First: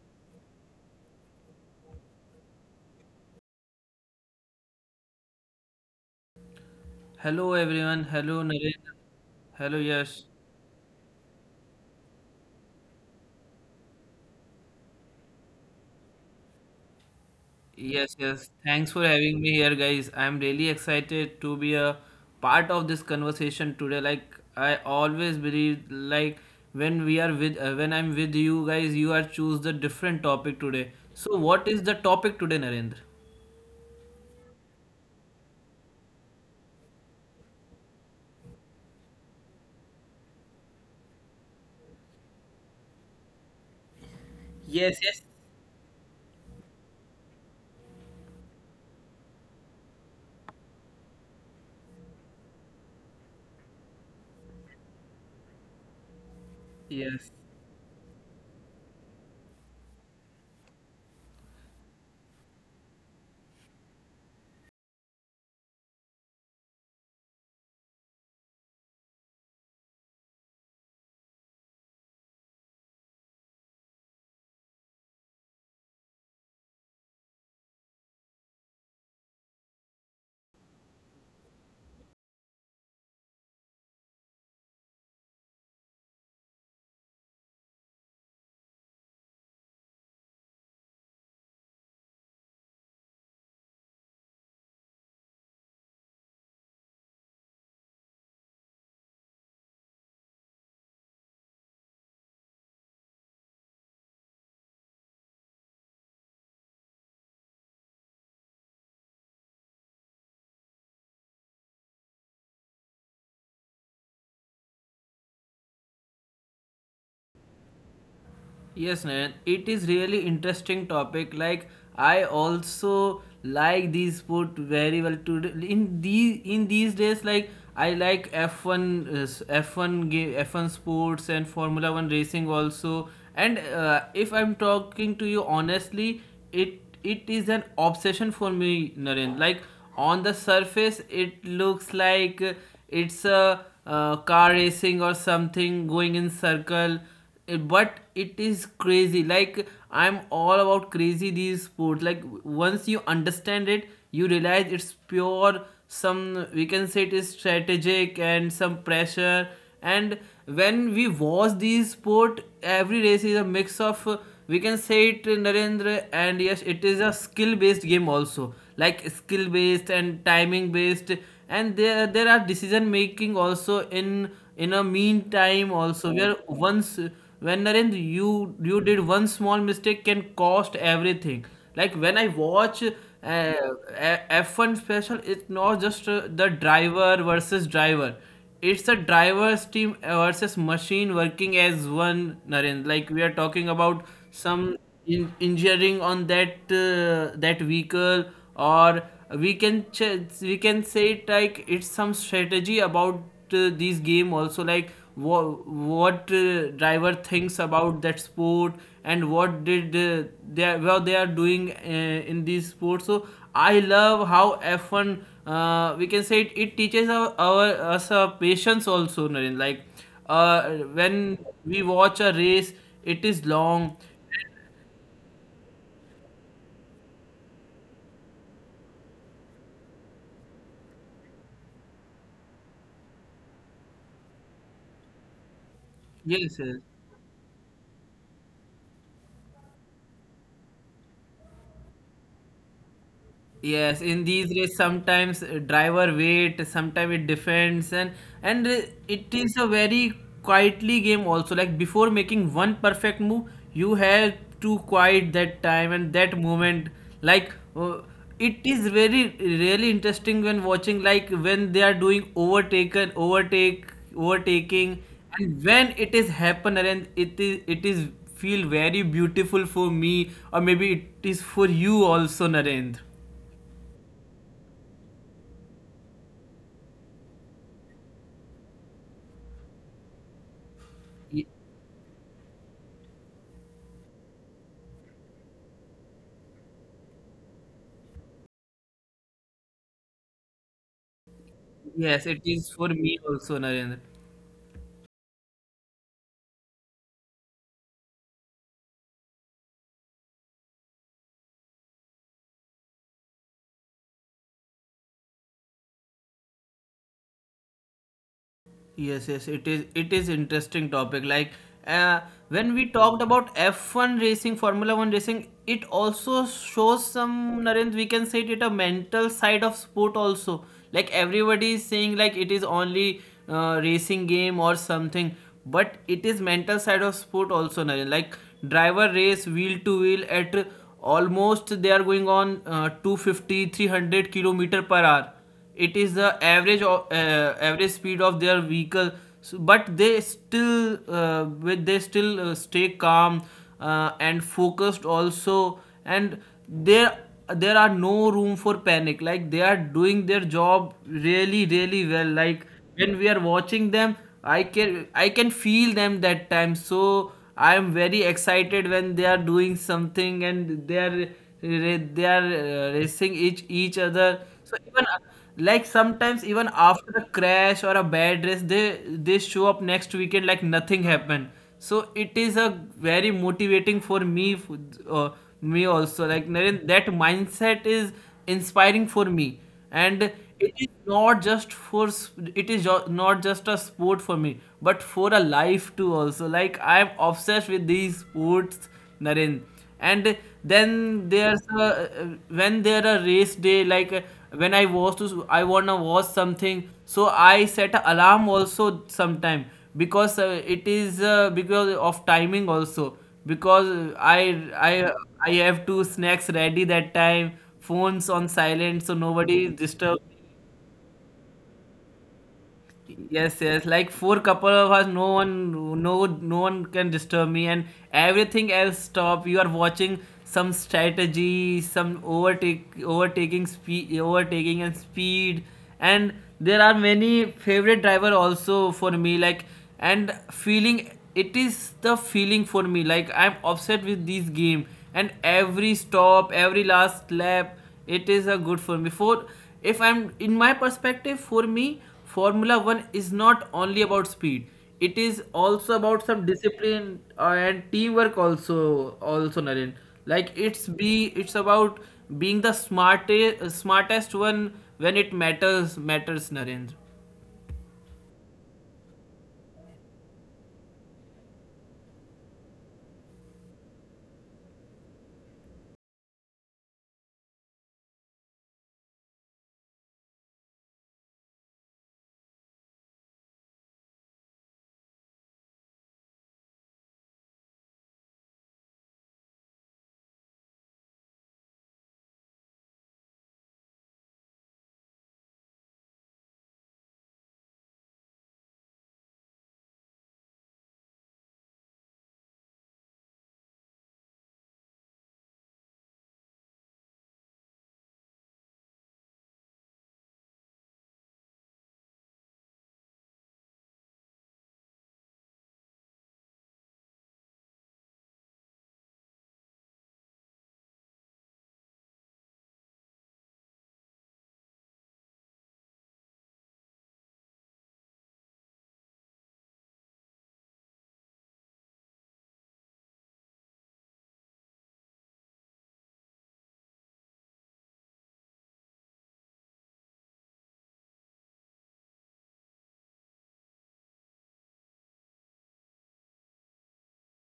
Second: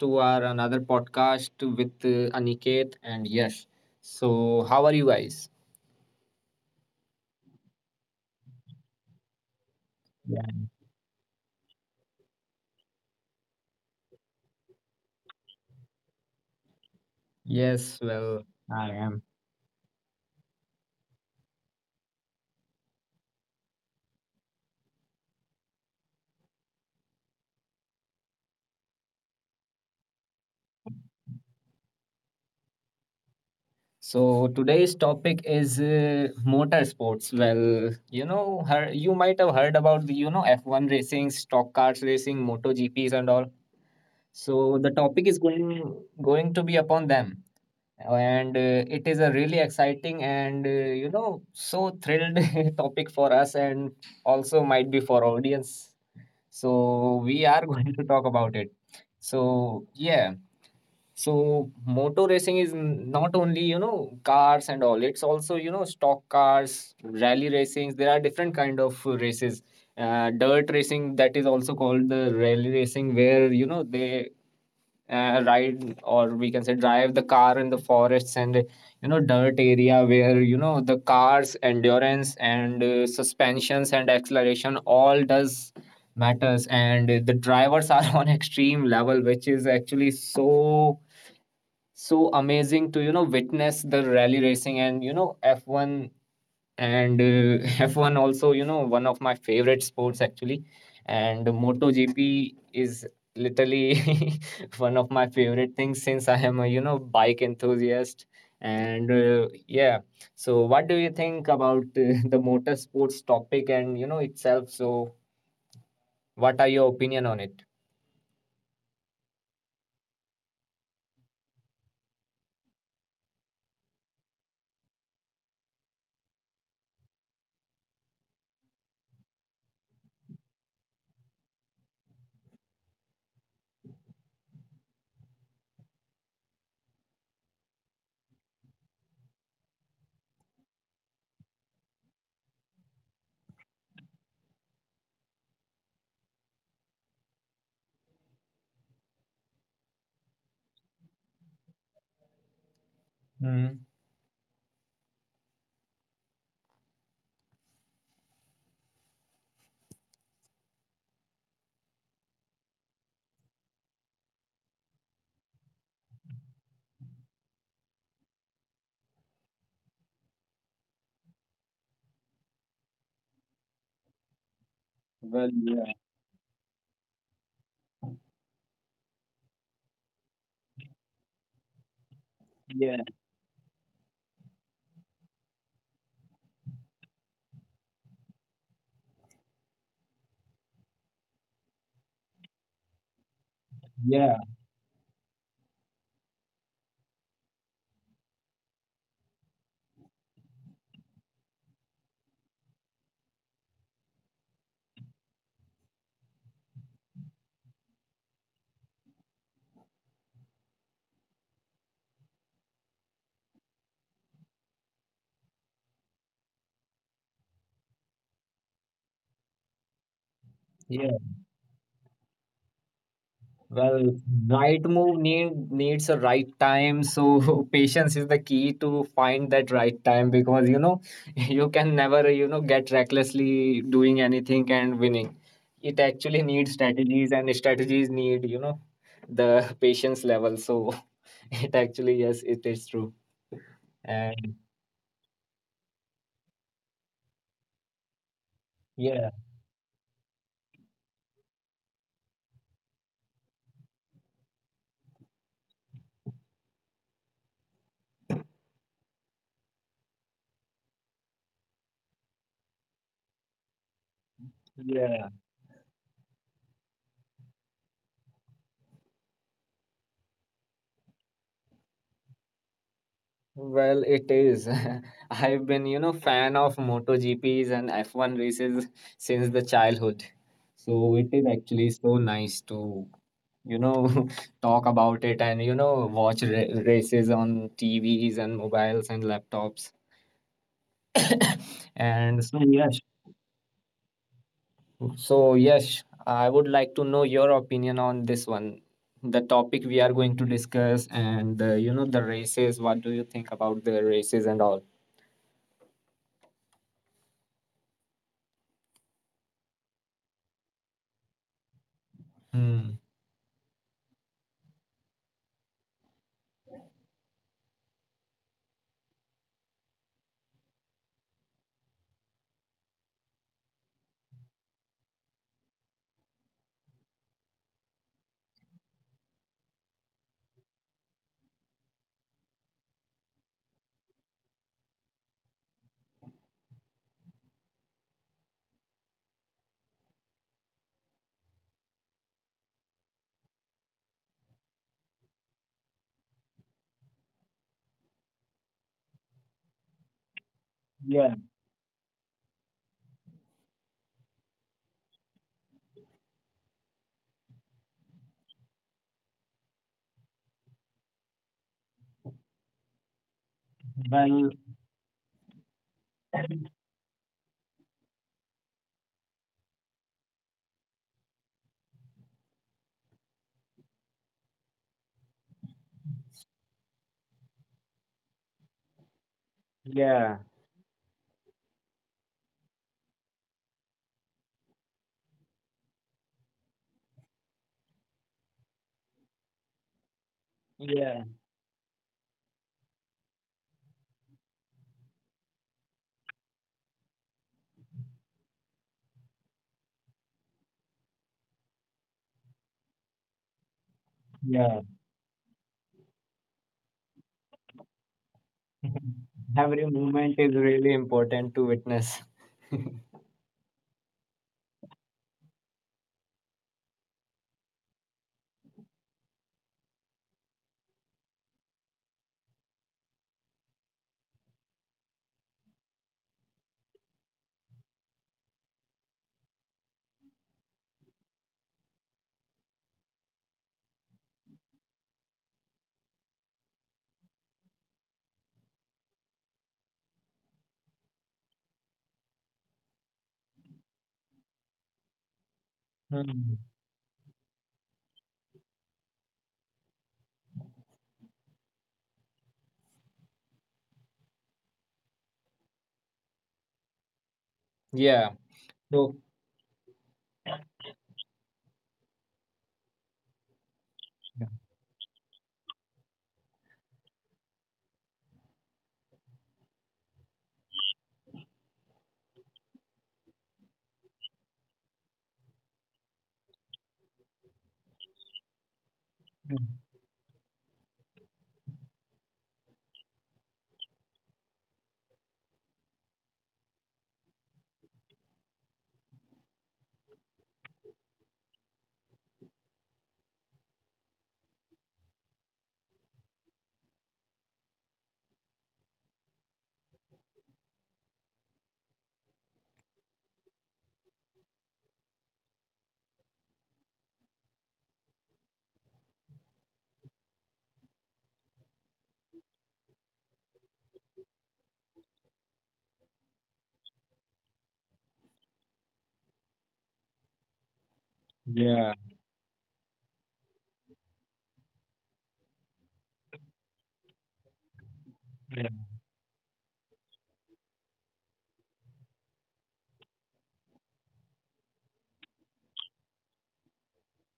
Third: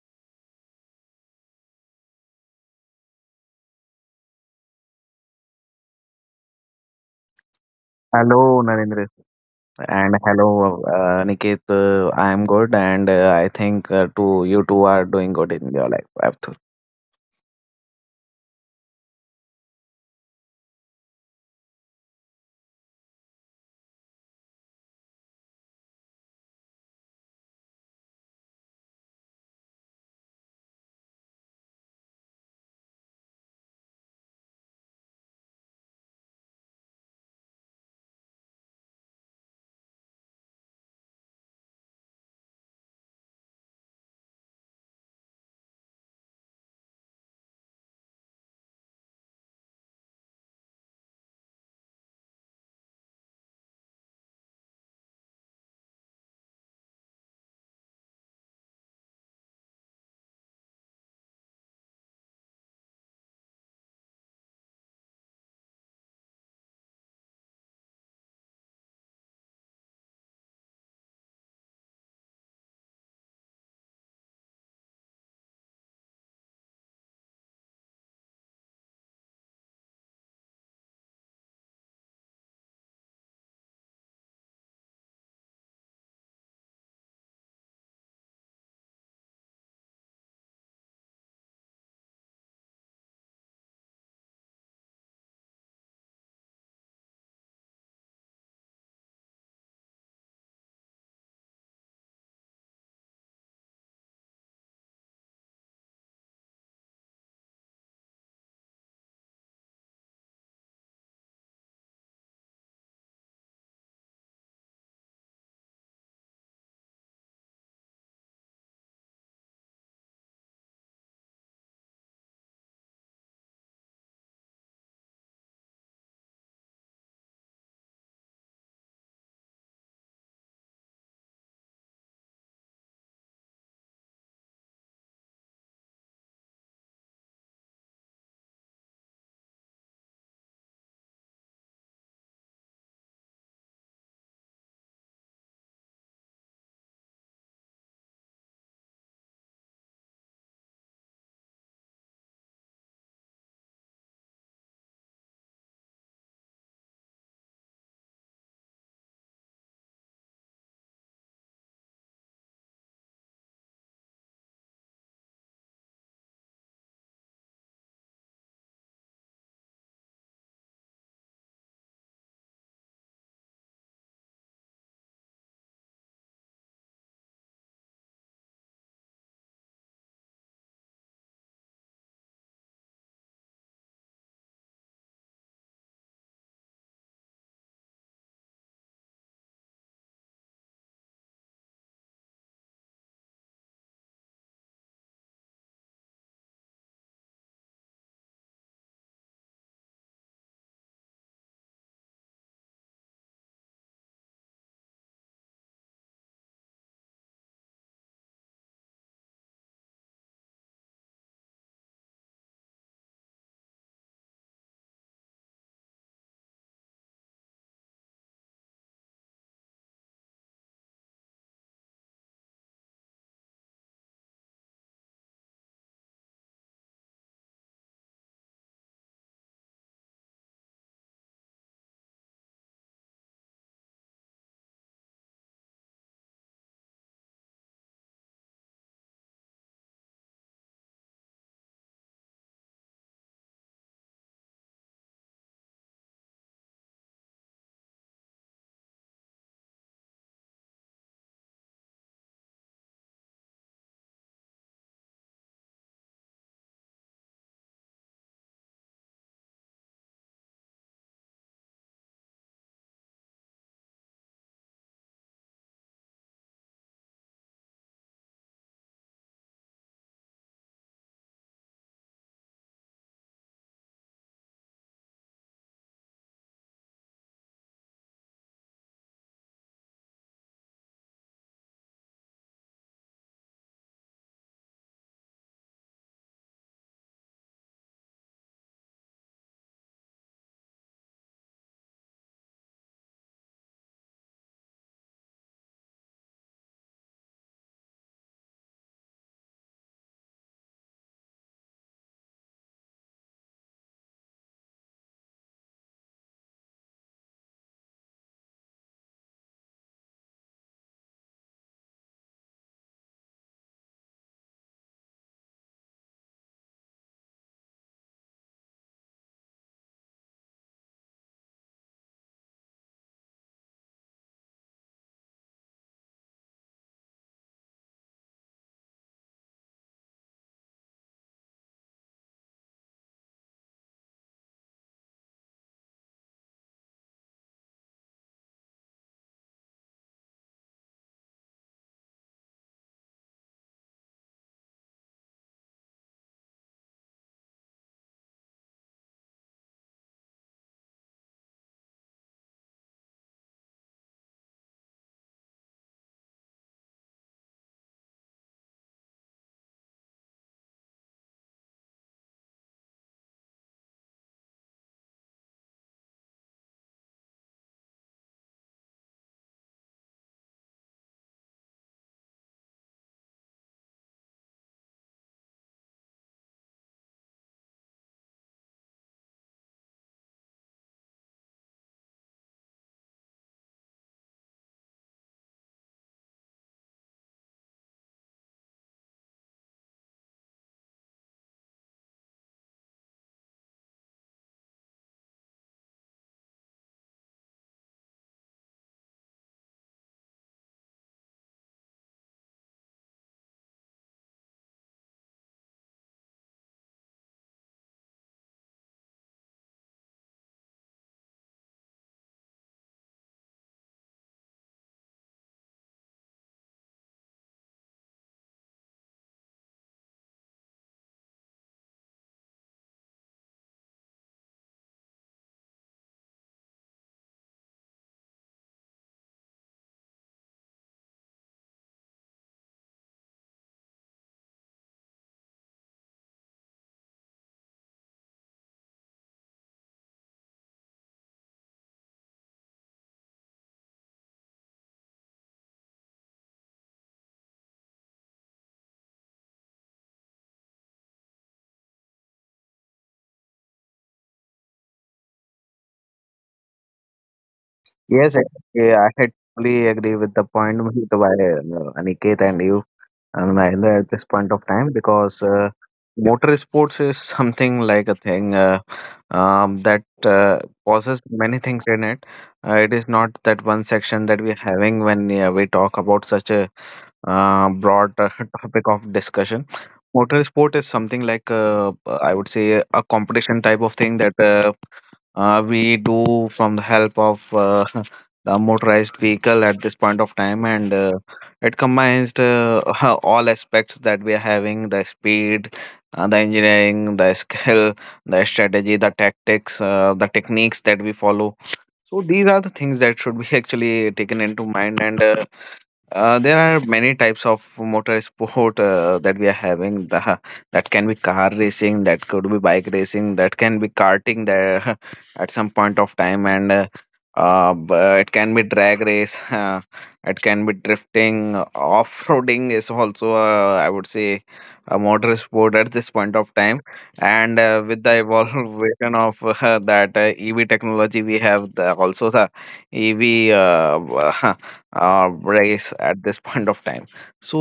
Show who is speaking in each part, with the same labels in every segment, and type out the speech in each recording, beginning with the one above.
Speaker 1: to our another podcast with Aniket and Yash. So, how are you guys?
Speaker 2: Hello everyone. Hello
Speaker 3: Hello,
Speaker 2: Narendra.
Speaker 3: Narendra,
Speaker 2: Hello
Speaker 3: and
Speaker 2: Yash.
Speaker 1: Yeah,
Speaker 3: hello, Niket. I am good, and I think too, you two are doing good in your life. Abdul.
Speaker 1: yes,
Speaker 2: Yes,
Speaker 1: well,
Speaker 2: yes. Thanks
Speaker 1: I
Speaker 2: for
Speaker 1: am.
Speaker 2: having me here, guys. I'm really excited to be a part of this conversation today. I always believe, like when we are with, when I'm with you guys, you are choose the different topic today. So what is the topic today, Narendra?
Speaker 1: So today's topic is motorsports. Well, you might have heard about F1 racing, stock cars racing, MotoGPs and all. So the
Speaker 2: Yes, yes,
Speaker 1: topic is going to be upon them. And it is a really exciting and so thrilled topic for us, and also might be for audience, so
Speaker 2: yes.
Speaker 1: we are going to talk about it. So yeah, so motor racing is not only cars and all. It's also stock cars, rally racings. There are different kind of races. Dirt racing, that is also called the rally racing, where they ride, or we can say drive, the car in the forests and dirt area, where the car's endurance and suspensions and acceleration all does matters. And the drivers are on extreme level, which is actually so amazing to witness the rally racing. And f1 and F1 also, one of my favorite sports actually. And MotoGP is literally one of my favorite things, since I am a bike enthusiast. And yeah, so what do you think about the motorsports topic and itself? So what are your opinion on it?
Speaker 2: Yes, Nayan, it is really interesting topic. Like I also like these sport very well today. In these days, like I like F one game, F one sports and Formula One racing also. And if I'm talking to you honestly, it is an obsession for me, Naren. Like on the surface, it looks like it's a car racing or something going in circle but it is crazy, like I'm all about crazy these sports. Like once you understand it,
Speaker 1: Mm.
Speaker 2: you realize it's pure, some we can say it is strategic and some pressure, and when we watch these sport, every race is a mix of, we can say it, Narendra. And yes, it is a skill based game also, like skill based and timing based, and there are decision making also in a meantime
Speaker 1: Well,
Speaker 2: also,
Speaker 1: yeah,
Speaker 2: where once when Narendra you you did one small mistake can cost everything. Like when I watch,
Speaker 1: yeah,
Speaker 2: F1 special, it's not just the driver versus driver, it's the driver's team versus machine working as one, Narendra. Like we are talking about
Speaker 1: yeah,
Speaker 2: some, in injuring on that, that vehicle, or we can say it like it's some strategy about, these game also. Like what driver thinks about that sport, and what did, what they are doing, in these sports. So I love how F1, we can say it, it teaches our us a patience also, Naren. Like uh,
Speaker 1: yeah.
Speaker 2: when we watch a race, it is long.
Speaker 1: Well, right move needs a right time. So patience is the key to find that right time, because you can never get recklessly doing anything and winning. It actually
Speaker 2: Yes,
Speaker 1: needs
Speaker 2: yes.
Speaker 1: strategies, and strategies need the patience level. So it actually, yes, it is true.
Speaker 2: Yes, in these
Speaker 1: And
Speaker 2: days, sometimes driver wait, sometimes it defends, and
Speaker 1: yeah,
Speaker 2: it is a very quietly game also. Like before making one perfect move, you have to quiet that time and that moment. Like it is very really interesting when watching. Like when they are doing overtaking,
Speaker 1: yeah.
Speaker 2: and when it is happen and it is feel very beautiful for me, or maybe it is for you also, Narendra.
Speaker 1: Well, it is. I've been, fan of MotoGPs and F1 races since the childhood. So it is
Speaker 2: Y-
Speaker 1: actually so nice to, you know, talk about it and watch ra races on TVs and mobiles and laptops.
Speaker 2: Yes,
Speaker 1: And
Speaker 2: it
Speaker 1: so,
Speaker 2: is for
Speaker 1: yes,
Speaker 2: me also, Narendra.
Speaker 1: so yes, I would like to know your opinion on this one. The topic we are going to discuss and the races. What do you think about the races and all?
Speaker 2: It is interesting topic. Like uh, when we
Speaker 1: Hmm.
Speaker 2: talked about F1 racing, Formula One racing, it also shows some, Narendra. We can say it a mental side of sport also. Like everybody is saying, like it is only racing game or something, but it is mental side of sport also, Narendra. Like driver race wheel to wheel at almost they are going on, 250 kilometer per hour. It is the average of, average speed of their vehicle. So, but they still, with they still, stay calm and focused also, and there there are no room for panic. Like they are doing their job
Speaker 1: Yeah,
Speaker 2: really really well. Like when we are watching them, I can feel them that time. So I am very excited when they are doing something, and they are racing each other
Speaker 1: well,
Speaker 2: so even, like sometimes, even after a crash or a bad race, they show up next weekend like nothing happened. So it is a very motivating for me, uh, me also, like Naren, that mindset is inspiring for me. And
Speaker 1: yeah,
Speaker 2: it is not just not just a sport for me but for a life too also. Like I am obsessed with these sports, Naren. And
Speaker 1: yeah,
Speaker 2: then there's a, when there a race day, like when I was to I wanna watch something, so I set a alarm also sometime, because it is, because of timing also. Because i
Speaker 1: yeah.
Speaker 2: i I have two snacks ready that time, phones on silent so nobody
Speaker 1: Every
Speaker 2: disturbs.
Speaker 1: movement is really important to witness.
Speaker 2: Yes. Like for couple of hours, no one, no one can disturb me, and everything else stop. You are watching some strategy, some overtaking and speed, and there are many favorite driver also for me. Like and feeling, it is the feeling for me. Like I'm upset with this game, and every stop, every last lap, it is a good for me. For if I'm in my perspective, for me Formula One is not only about speed. It is also about some
Speaker 1: Hmm.
Speaker 2: discipline and teamwork also, Naren. Like it's about being the smartest one when it matters, Narendra.
Speaker 1: Yeah.
Speaker 3: Yes, I, yeah, I
Speaker 1: So,
Speaker 3: totally agree with the point made by Niket and you. And neither at this
Speaker 1: yeah,
Speaker 3: point of time because motor sports is something like a thing that causes many things in it. It is not that one section that we're having when we talk about such a broad topic of discussion. Motor sport is something like I would say a competition type of thing that we do from the help of a motorized vehicle at this point of time and it combines the, all aspects that we are having: the speed, the engineering, the skill, the strategy, the tactics, the techniques that we follow. So, these are the things that should be actually taken into mind, and there are many types of motor sport that we are having. That can be car racing, that could be bike racing, that can be karting there at some point of time, and uh, b- it can be drag race. It can be drifting.
Speaker 1: yeah,
Speaker 3: Off-roading is also, I would say, a motor sport at this point of time. And with the
Speaker 1: yeah.
Speaker 3: evolution of that EV technology, we have the, also the EV. Uh, race at this point of time. So,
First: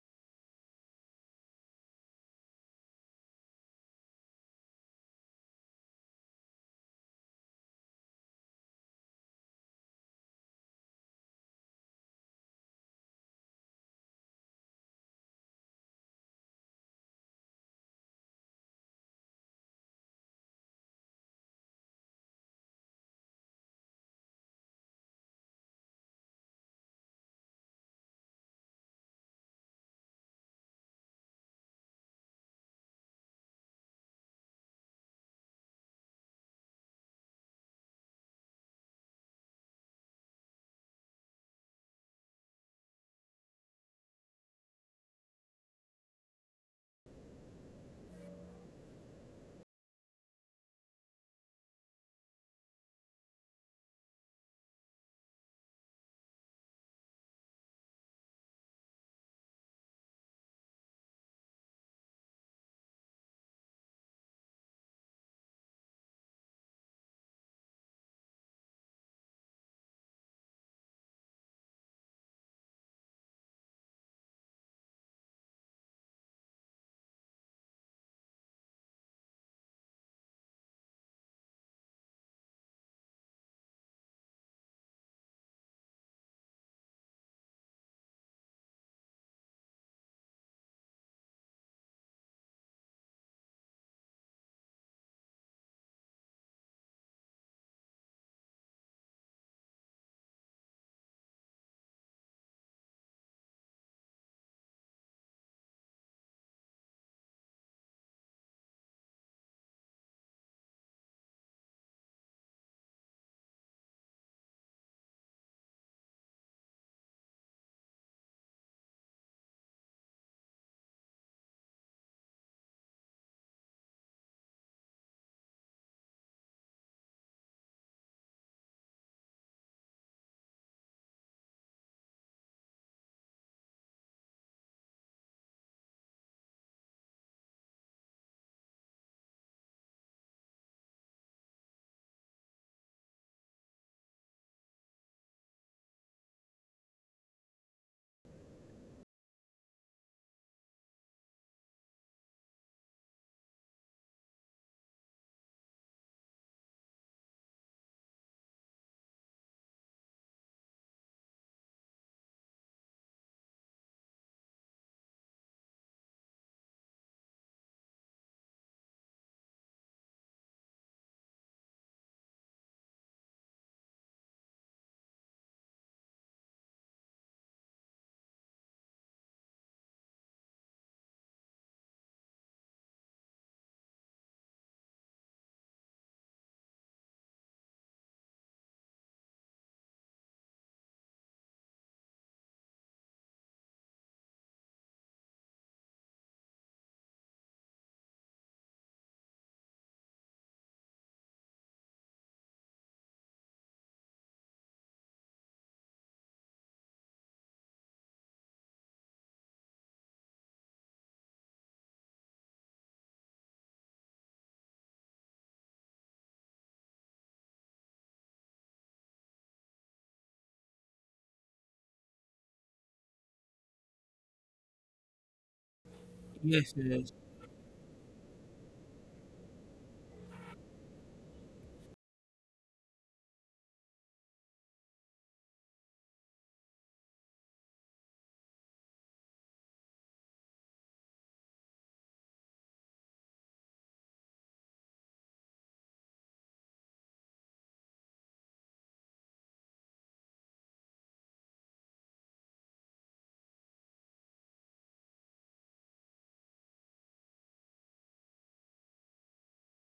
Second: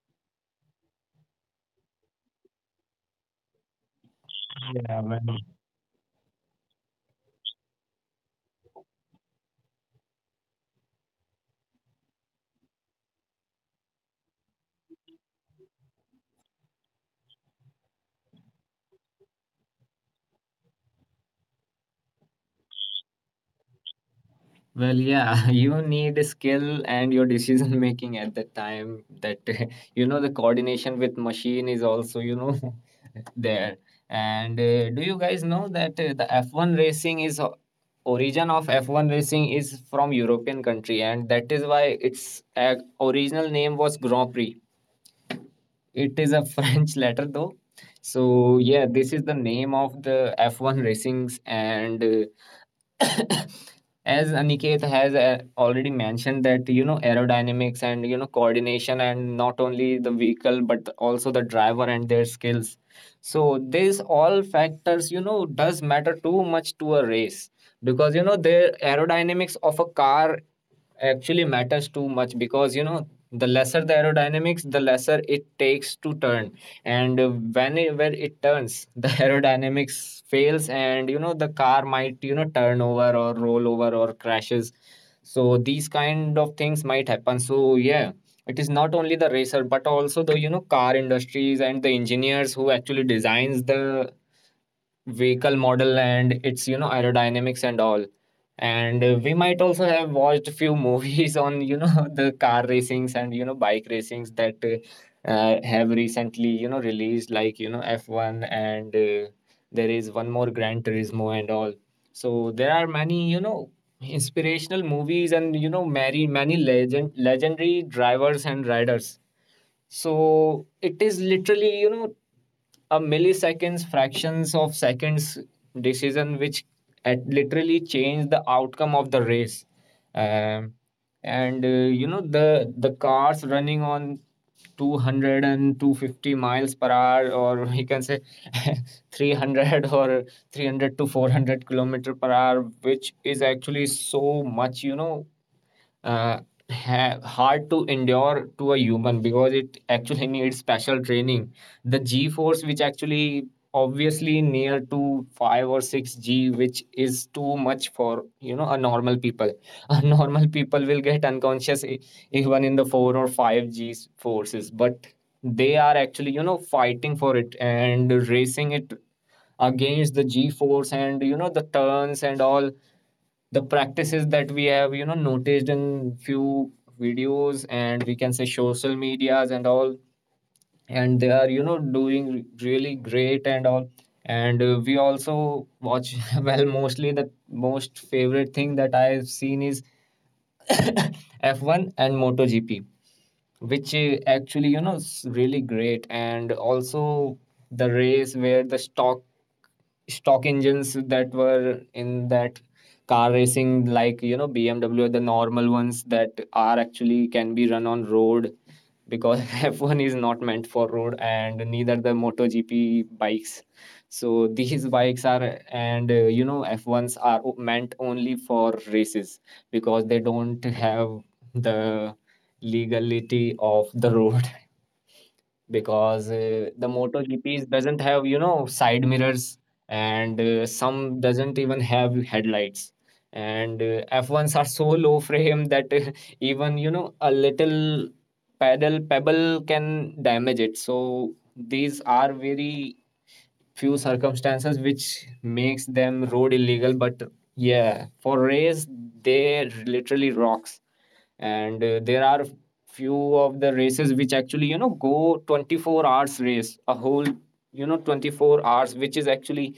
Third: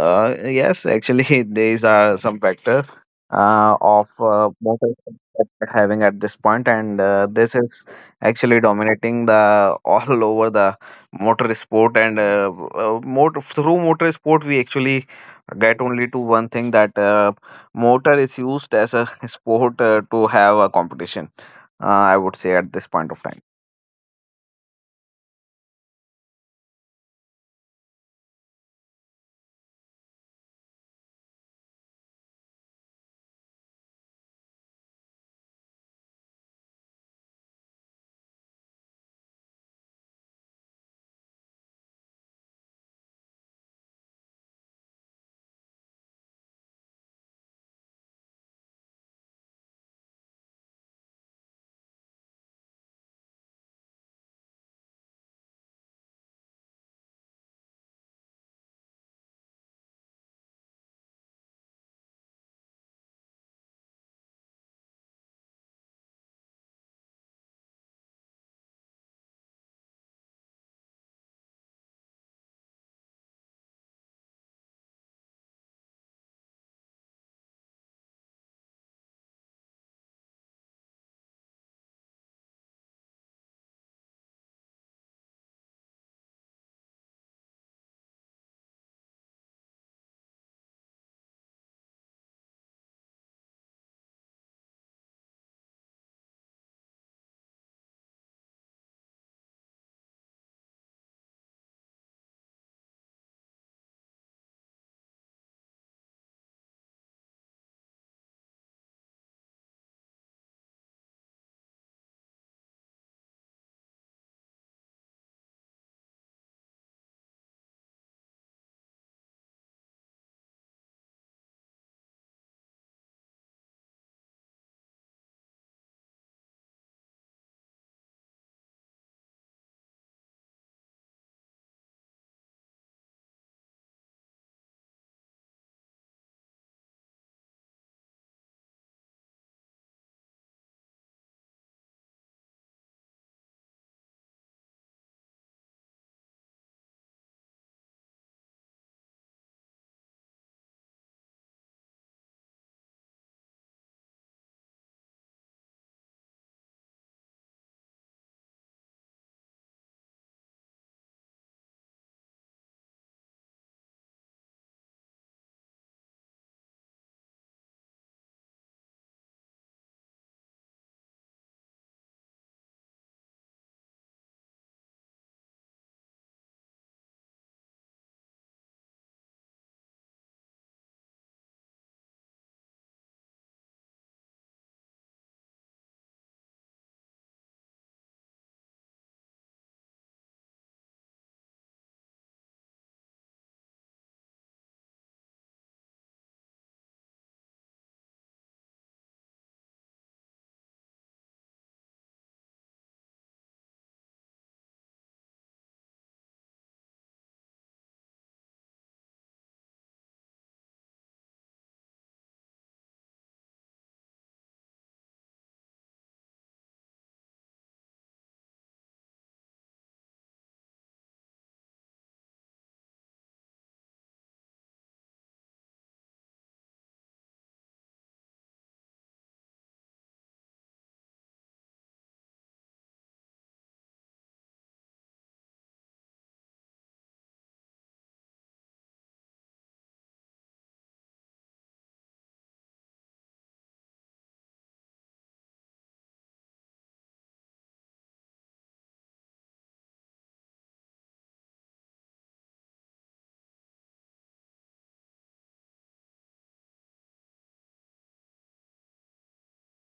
Speaker 3: yes, actually, these are some factors of
Speaker 1: Yeah.
Speaker 3: motivation
Speaker 1: When
Speaker 3: that we're having at this point, and this is actually dominating the all over the motor sport. And motor through motor sport, we actually get only to one thing that motor is used as a sport to have a competition. I would say at this point of time.
Speaker 1: Well, yeah, you need skill and your decision making at the time, that the coordination with machine is also there. And do you guys know that the F1 racing is o- origin of F1 racing is from European country, and that is why its original name was Grand Prix. It is a French letter though. So yeah, this is the name of the F1 racings. And as Aniket has already mentioned, that aerodynamics and coordination, and not only the vehicle but also the driver and their skills, so these all factors does matter too much to a race, because the aerodynamics of a car actually matters too much, because the lesser the aerodynamics, the lesser it takes to turn. And when where it turns, the aerodynamics fails, and the car might turn over or roll over or crashes. So these kind of things might happen. So yeah, it is not only the racer but also the car industries and the engineers who actually designs the vehicle model and its aerodynamics and all. And we might also have watched few movies on the car racings and bike racings that have recently released, like f1 and there is one more Gran Turismo and all. So there are many inspirational movies and many legendary drivers and riders. So it is literally, a milliseconds, fractions of seconds decision, which at literally change the outcome of the race. Um, and the cars running on two hundred and two fifty miles per hour, or you can say 300 or 300 to 400 kilometer per hour, which is actually so much uh, hard to endure to a human, because it actually needs special training. The G force, which actually obviously near to 5 or 6 G, which is too much for a normal people. A normal people will get unconscious even in the 4 or 5 G forces, but they are actually fighting for it and racing it against the G force, and the turns and all, the practices that we have noticed in few videos, and we can say social medias and all. And they are doing really great and all. And we also watch well, mostly the most favorite thing that I've seen is f1 and motogp, which actually is really great, and also the race where the stock engines that were in that car racing, like BMW, the normal ones that are actually can be run on road, because f1 is not meant for road, and neither the motogp bikes. So these bikes are, and f1s are meant only for races, because they don't have the legality of the road. Because
Speaker 2: Yes, yes.
Speaker 1: the MotoGPs doesn't have side mirrors, and some doesn't even have headlights, and F1s are so low frame that even a little pedal pebble can damage it. So these are very few circumstances which makes them road illegal, but yeah, for race they literally rocks. And there are few of the races which actually go 24 hours race, a whole 24 hours, which is actually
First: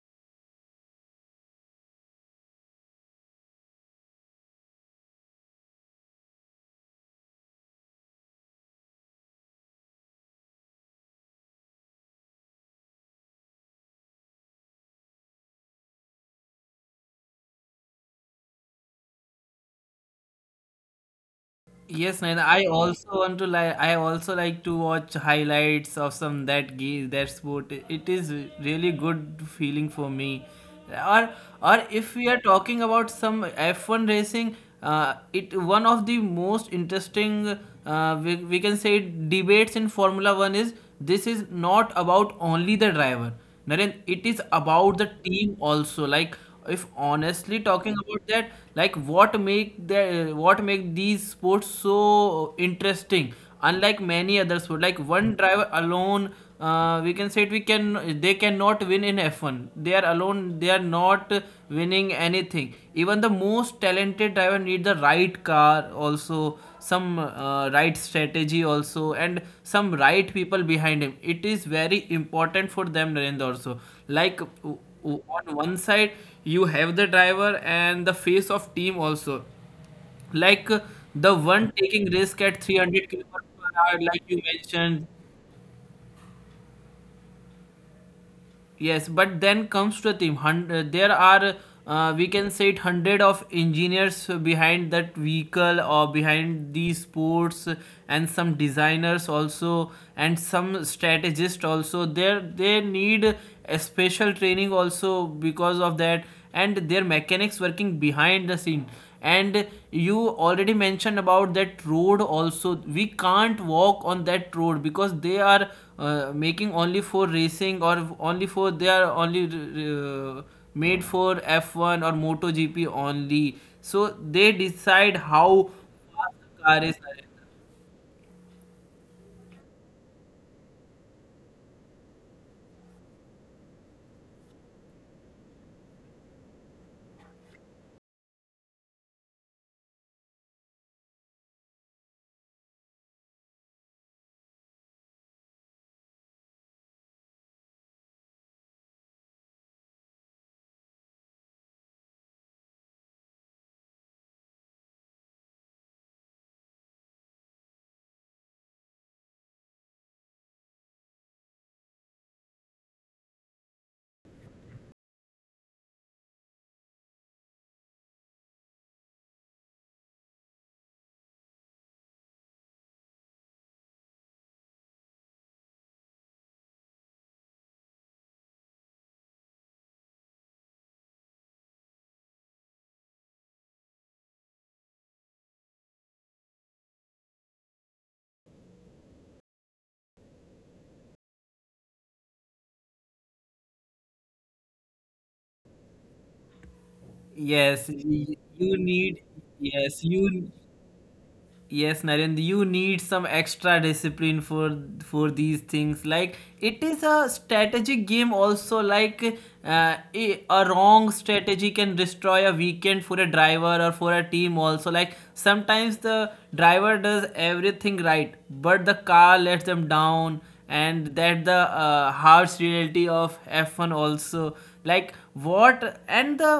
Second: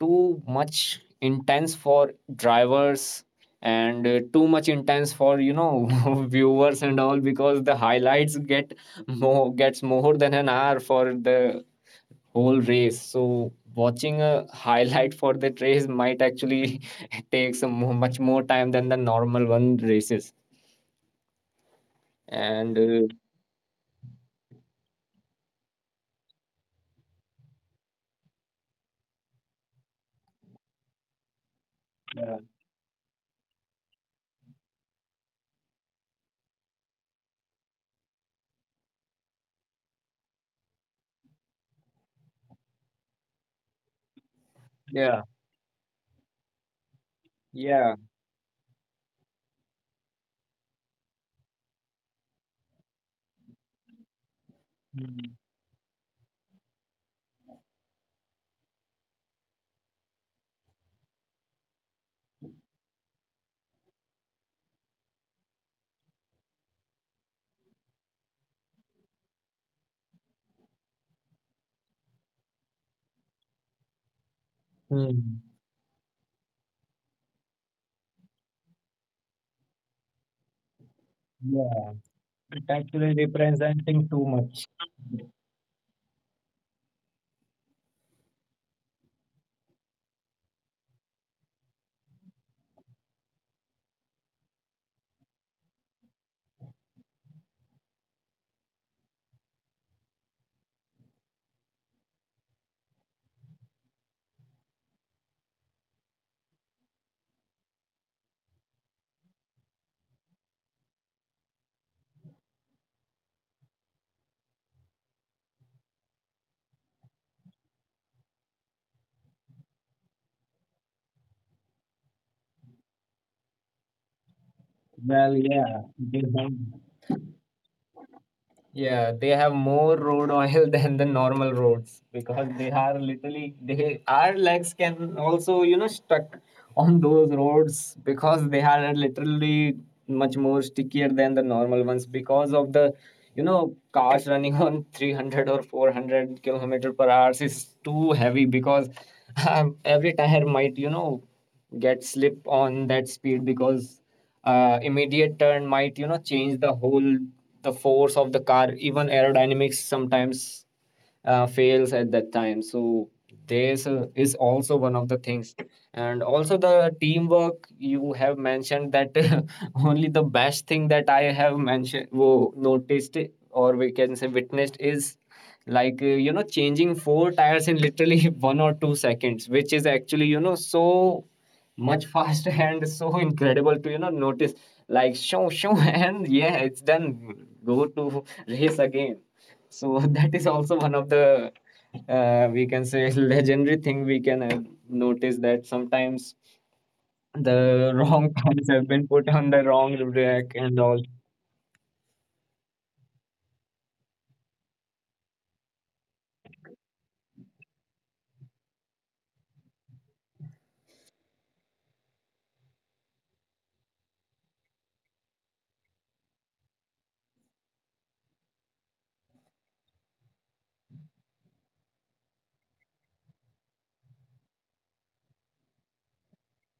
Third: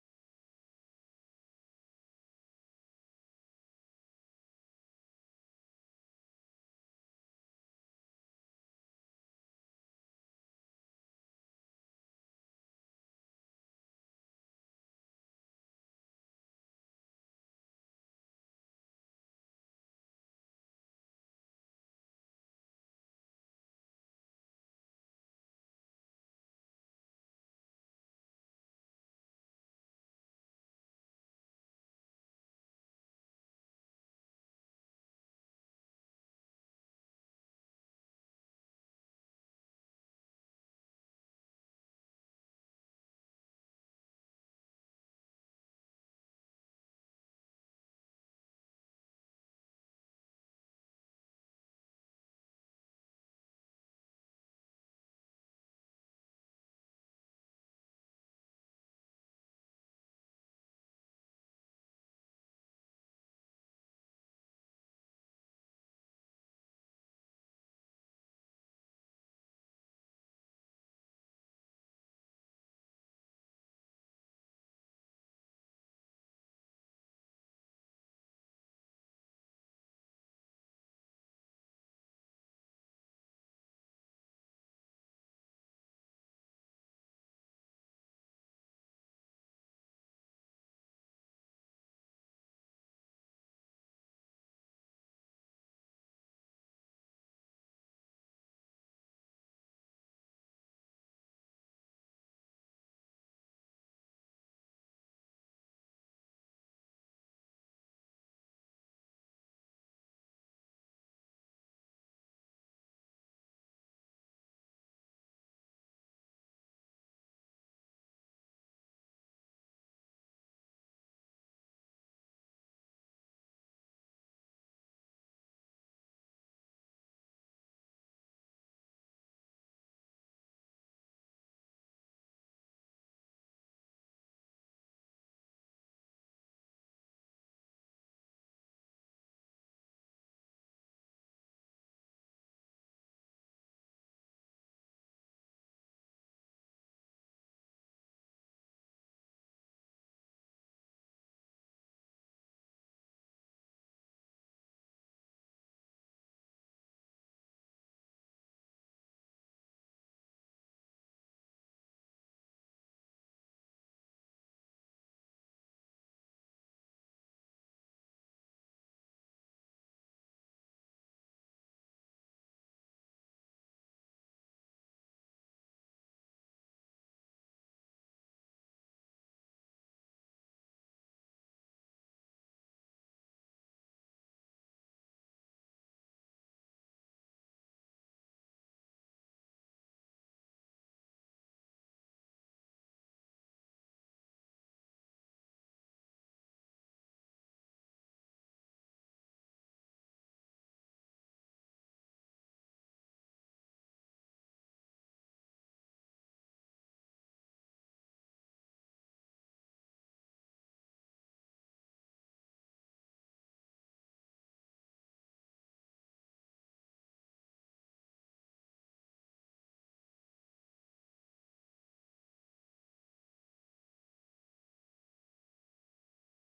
Speaker 1: too much intense for drivers, and too much intense for viewers and all, because the highlights get more gets more than an hour for the whole race. So watching a highlight for that race might actually take much more time than the normal one races.
Speaker 2: Yes, Naina. I
Speaker 1: And
Speaker 2: also want to like. I also like to watch highlights of some that game, that sport. It is really good feeling for me. Or, or if we
Speaker 1: Yeah,
Speaker 2: are talking about some F1 racing, it one of the most interesting. We can say debates in Formula One is this is not about only the driver. Naren, it is about the
Speaker 1: yeah,
Speaker 2: team also. Like if honestly talking
Speaker 1: yeah.
Speaker 2: about that, like what make these sports so interesting, unlike many other sports, like one
Speaker 1: Mm,
Speaker 2: driver alone, we can say it, we can they cannot win in F1. They are alone, they are not winning anything. Even the most talented driver need the right car also, some right strategy also, and some right people behind him. It is very important for them, Narendra. Also like on
Speaker 1: mm,
Speaker 2: one side, you have the driver and the face of team also. Like the one taking
Speaker 1: yeah.
Speaker 2: risk at
Speaker 1: It
Speaker 2: 300
Speaker 1: actually
Speaker 2: kilometers per hour, like
Speaker 1: representing
Speaker 2: you
Speaker 1: too much.
Speaker 2: mentioned. Yes, but then comes to the team. Hundred, there are we can say it hundred of engineers behind that vehicle or behind these sports, and some designers also, and some strategists also. There they need a special training also because of that, and their mechanics working behind the scene. And you already mentioned about that road also. We can't walk on that road because they are making only for racing, or only for they are only made for F1 or MotoGP only. So they decide how
Speaker 1: Well, yeah,
Speaker 2: fast the car is.
Speaker 1: yeah, they have more road oil than the normal roads, because they are literally they our legs can also stuck on those roads, because they are literally much more stickier than the normal ones, because of the cars running on 300 or 400 kilometer per hours is too heavy, because every tire might get slip on that speed, because immediate turn might change the whole the force of the car, even aerodynamics sometimes fails at that time. So this is also one of the things. And also the teamwork you have mentioned, that only the best thing that I have noticed, or we can say witnessed, is like changing four tires in literally 1 or 2 seconds, which is actually so much faster and so incredible to notice, like, show and yeah, it's done, go to race again. So that is also one of the we can say legendary thing we can notice, that sometimes the
Speaker 2: Yes,
Speaker 1: wrong
Speaker 2: y-
Speaker 1: pants have
Speaker 2: you
Speaker 1: been put
Speaker 2: need.
Speaker 1: on the wrong
Speaker 2: Yes,
Speaker 1: rack
Speaker 2: you.
Speaker 1: and all.
Speaker 2: Yes, Narendra, you need some extra discipline for these things. Like it is a strategic game also. Like a wrong strategy can destroy a weekend for a driver or for a team also. Like sometimes the driver does everything right, but the car lets them down, and that the harsh reality of F1 also. Like what and the.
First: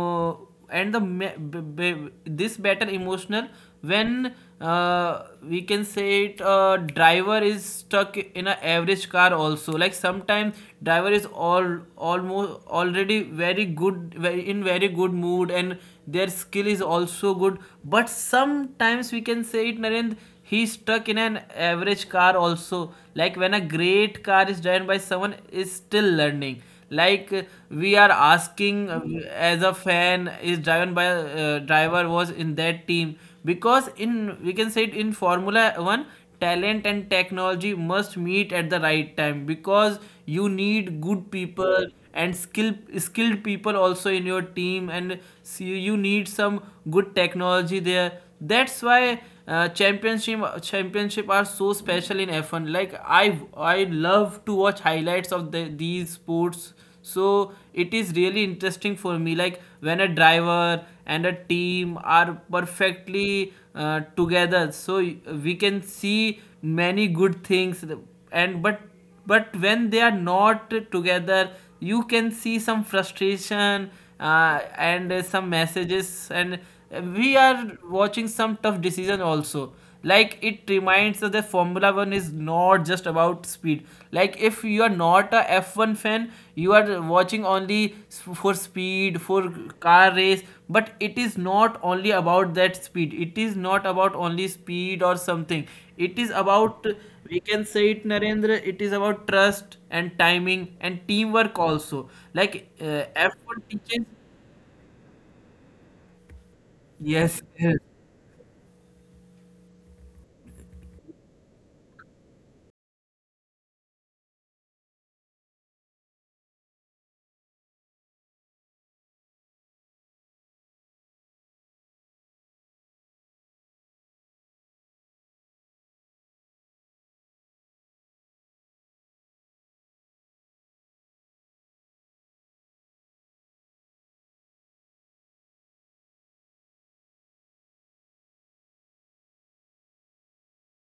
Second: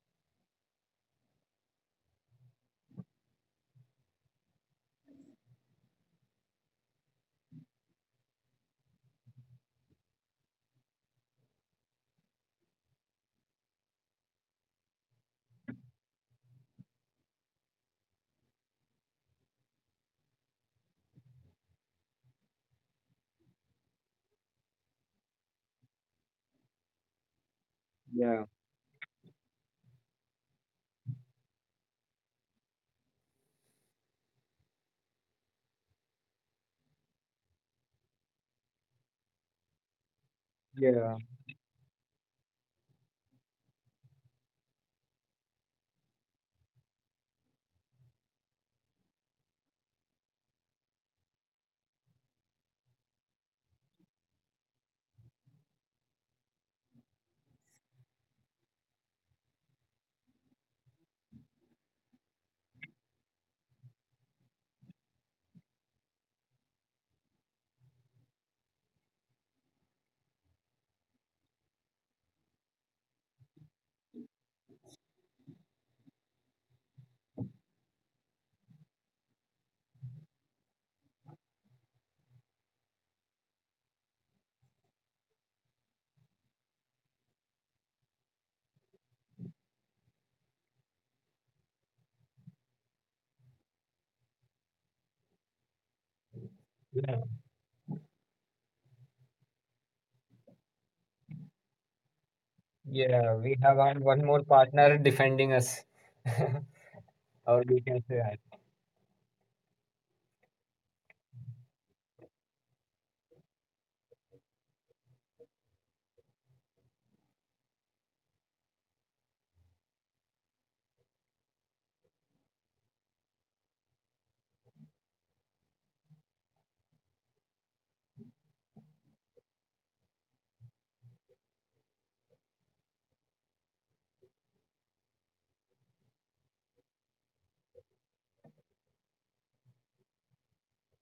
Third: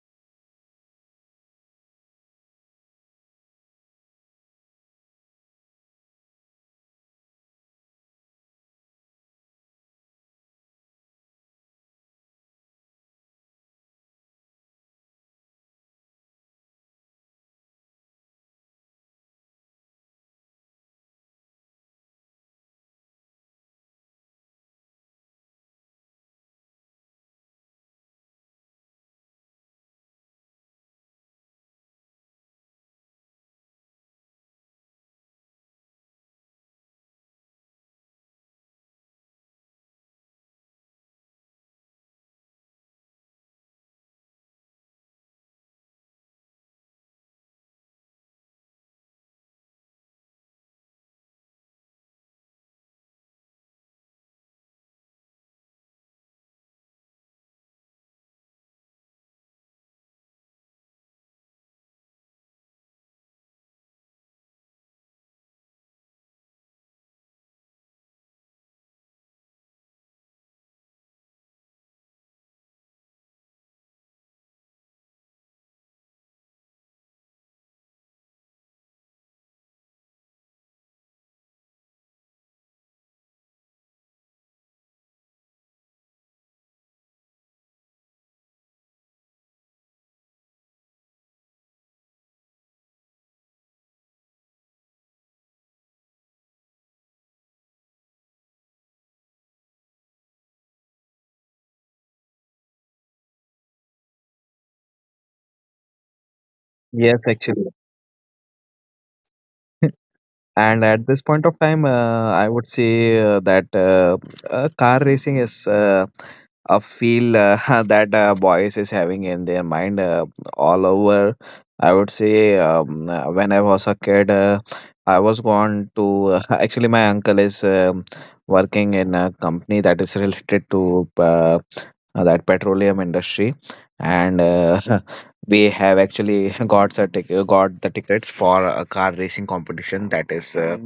Speaker 2: Uh, and the this better emotional when we can say it, driver is stuck in an average car also. Like sometimes driver is all almost already very good, in very good mood, and their skill is also good, but sometimes we can say it, Narendra, he's stuck in an average car also. Like when a great car is driven by someone is still learning, like we are
Speaker 1: Yeah,
Speaker 2: asking, as a fan, is driven by driver was in that team, because in we can say it in formula 1, talent and technology must meet at the right time, because you need
Speaker 1: yeah,
Speaker 2: good people and skilled people also in your team. And see, you need some good technology there. That's why championship are so special in F1. Like I love to watch highlights of the, these sports. So it is really interesting for me. Like when a driver and a team are perfectly together, so we can see many good things. And but when they are not together, you can see some frustration and some messages, and we are watching some tough decision also. Like it reminds us that formula 1 is not just about speed. Like if you are not a F1 fan, you are watching only for speed, for car race, but it is not only about that speed. It is not about only speed or something, it is about,
Speaker 1: yeah.
Speaker 2: we can say it, Narendra, it is about trust and timing and teamwork also. Like
Speaker 1: Yeah. We
Speaker 2: F1
Speaker 1: have our
Speaker 2: teaches,
Speaker 1: one more partner defending us,
Speaker 3: Yes,
Speaker 2: yes,
Speaker 1: or we
Speaker 3: actually.
Speaker 2: yes,
Speaker 1: can say that.
Speaker 3: And at this point of time, I would say that car racing is a feel that boys is having in their mind all over. I would say when I was a kid, I was gone to actually my uncle is working in a company that is related to that petroleum industry, and we have actually got the tickets for a car racing competition that is uh,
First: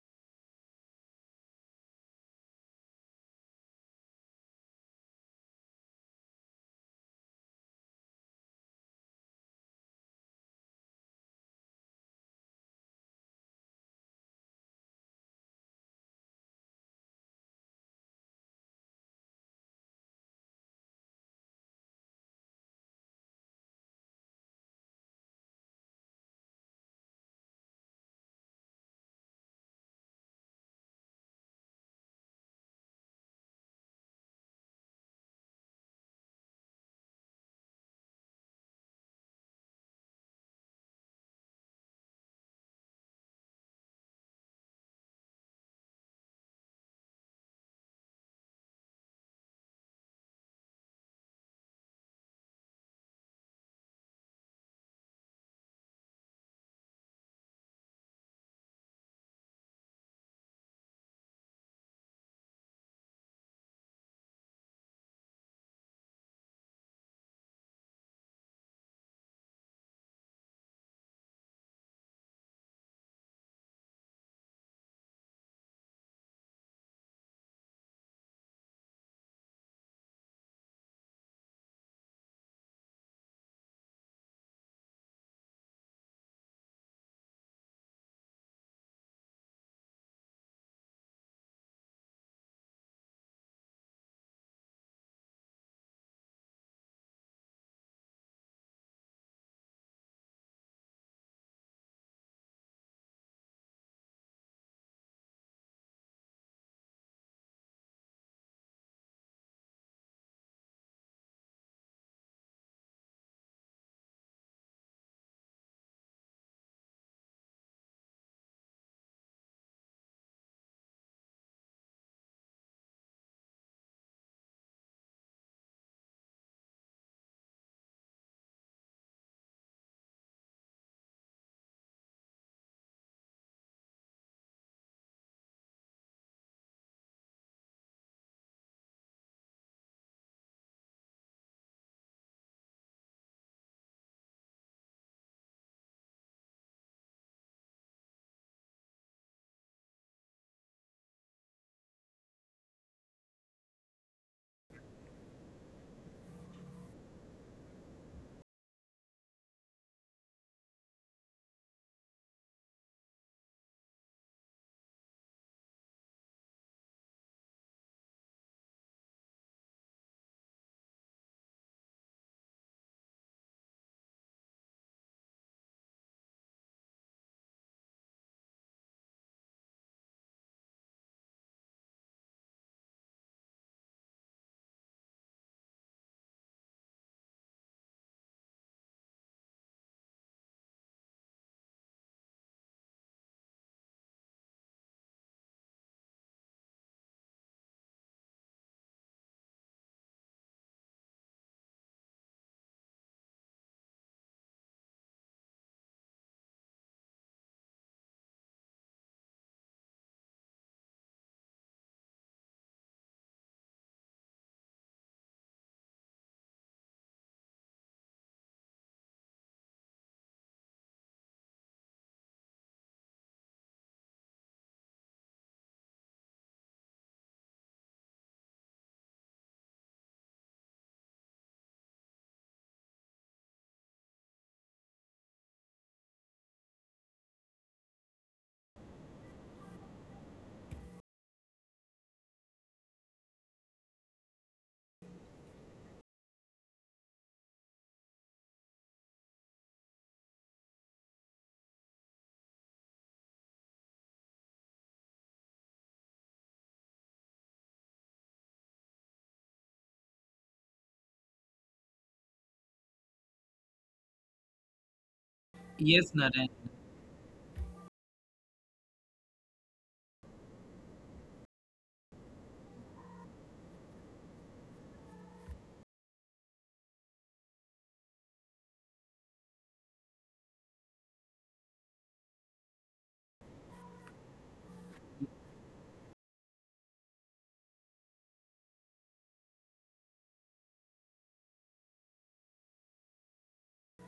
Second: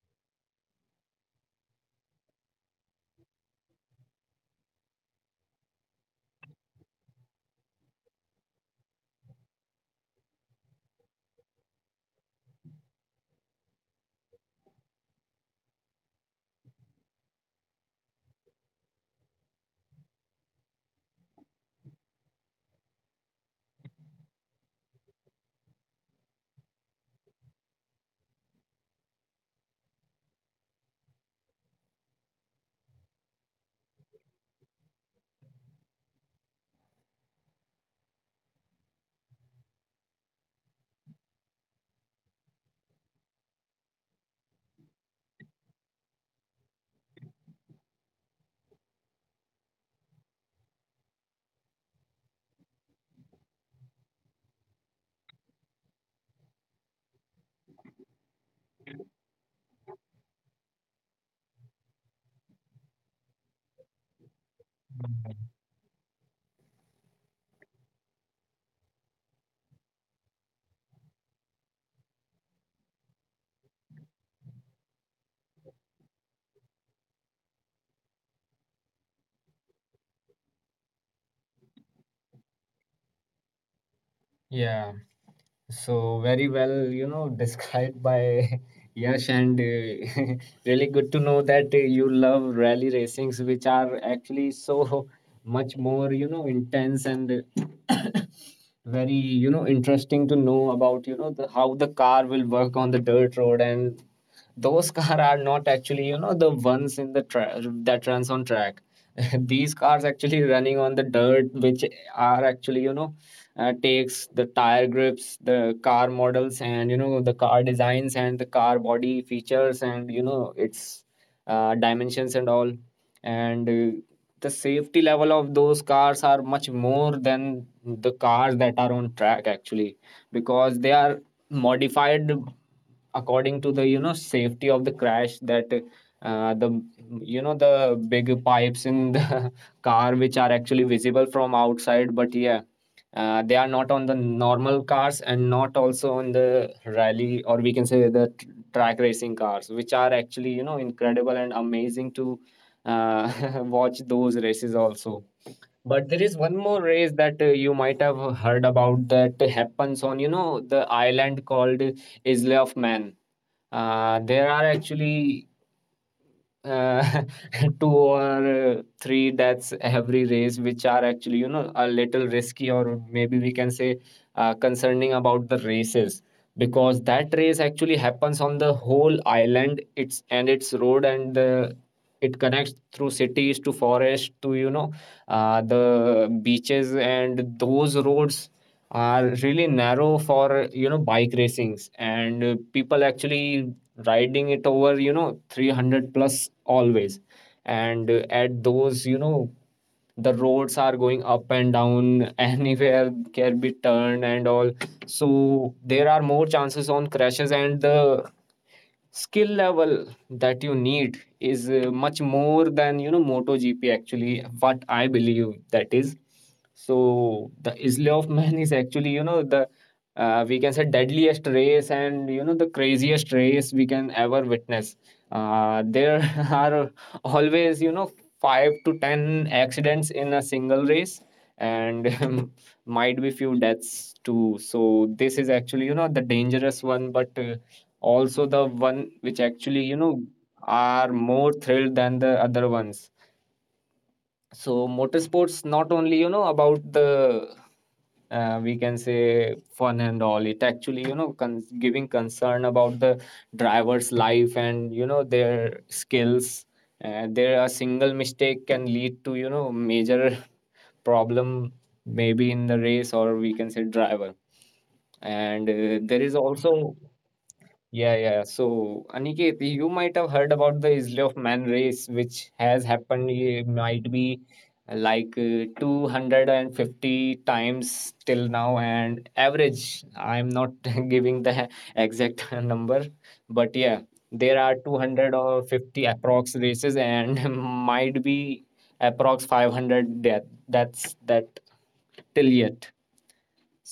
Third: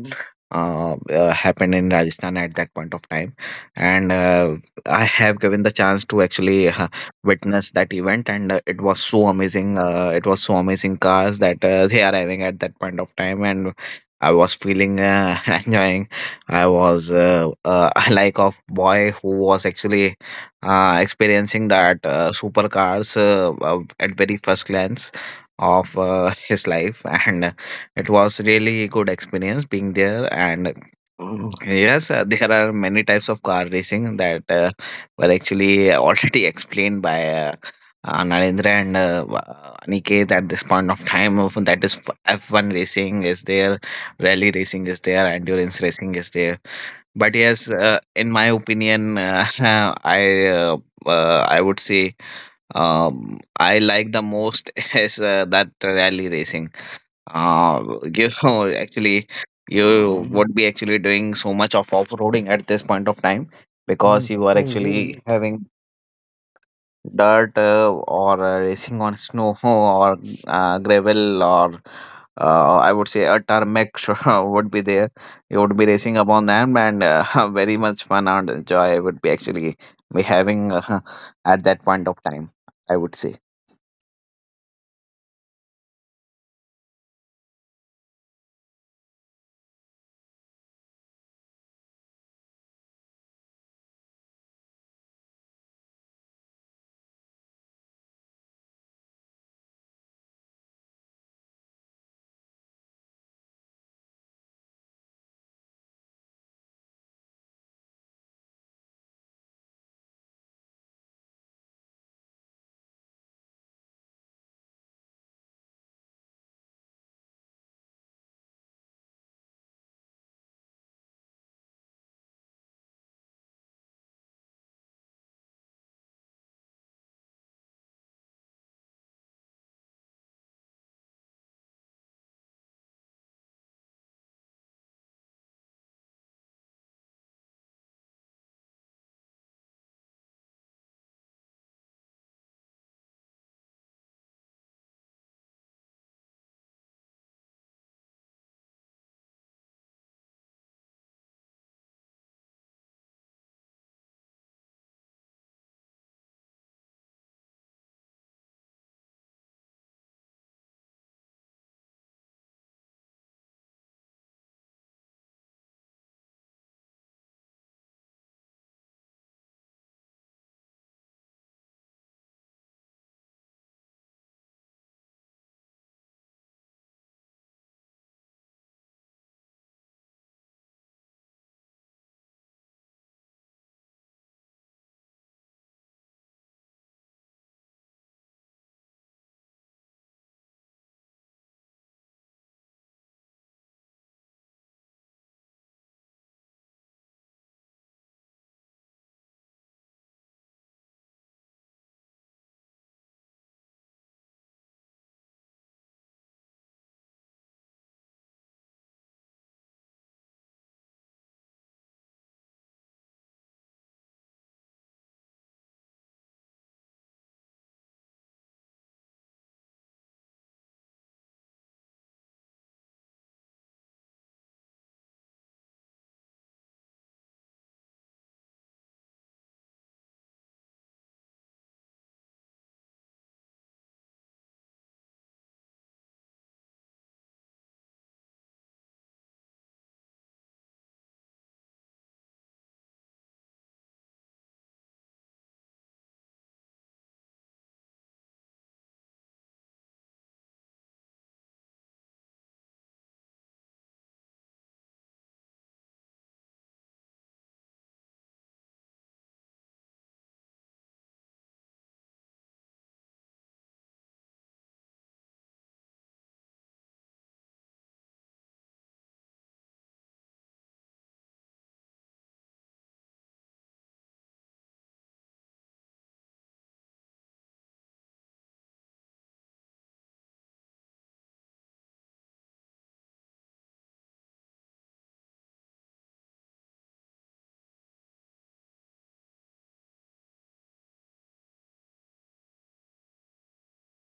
Speaker 3: uh, uh, happened in Rajasthan at that point of time, and I have given the chance to actually witness that event, and it was so amazing. It was so amazing cars that they are having at that point of time, and I was feeling enjoying. I was like of boy who was actually experiencing that supercars at very first glance of his life, and it was really good experience being there, and mm, yes, there are many types of car racing that were actually already explained by Narendra and Aniket at this point of time. That is, F one racing is there, rally racing is there, endurance racing is there. But yes, in my opinion, I uh, I would say I like the most is that rally racing uh, you know, actually you would be actually doing so much of off-roading at this point of time, because you are actually having dirt or racing on snow or gravel or I would say a tarmac sure would be there. You would be racing upon them, and very much fun and joy would be actually be having at that point of time. I would say.
Speaker 1: Yeah. So, very well, described by Yash, and really good to know that you love rally racings, which are actually so much more, intense and uh, very, interesting to know about, how the car will work on the dirt road, and those cars are not actually the ones in the that runs on track. These cars actually running on the dirt, which are actually takes the tire grips, the car models, and the car designs, and the car body features, and its dimensions and all. And the safety level of those cars are much more than the cars that are on track, actually, because they are modified according to the safety of the crash, that the the big pipes in the car, which are actually visible from outside. But yeah, they are not on the normal cars and not also on the rally, or we can say the track racing cars, which are actually incredible and amazing to uh, watch those races also. But there is one more race that you might have heard about, that happens on, the island called Isle of Man. There are actually uh, two or three deaths every race, which are actually, a little risky, or maybe we can say concerning about the races, because that race actually happens on the whole island. It's And its road and the it connects through cities to forest to the beaches. And those roads are really narrow for bike racings, and people actually riding it over 300 plus always. And at those, the roads are going up and down. Anywhere can be turned and all, so there are more chances on crashes. And the skill level that you need is much more than MotoGP, actually, what I believe that is. So the Isle of Man is actually the we can say deadliest race, and the craziest race we can ever witness. There are always 5 to 10 accidents in a single race, and might be few deaths too. So this is actually the dangerous one, but also the one which actually are more thrilled than the other ones. So motorsports not only about the we can say fun and all, it actually giving concern about the driver's life, and their skills. There a single mistake can lead to major problem, maybe in the race, or we can say driver. and
Speaker 2: yes,
Speaker 1: uh, there is
Speaker 2: Narendra.
Speaker 1: also yeah, yeah. So, Aniket, you might have heard about the Isle of Man race, which has happened, eh, might be like 250 times till now, and average, I'm not giving the exact number, but yeah, there are 200 or 50 approx races, and might be approx 500 death. That's that till yet.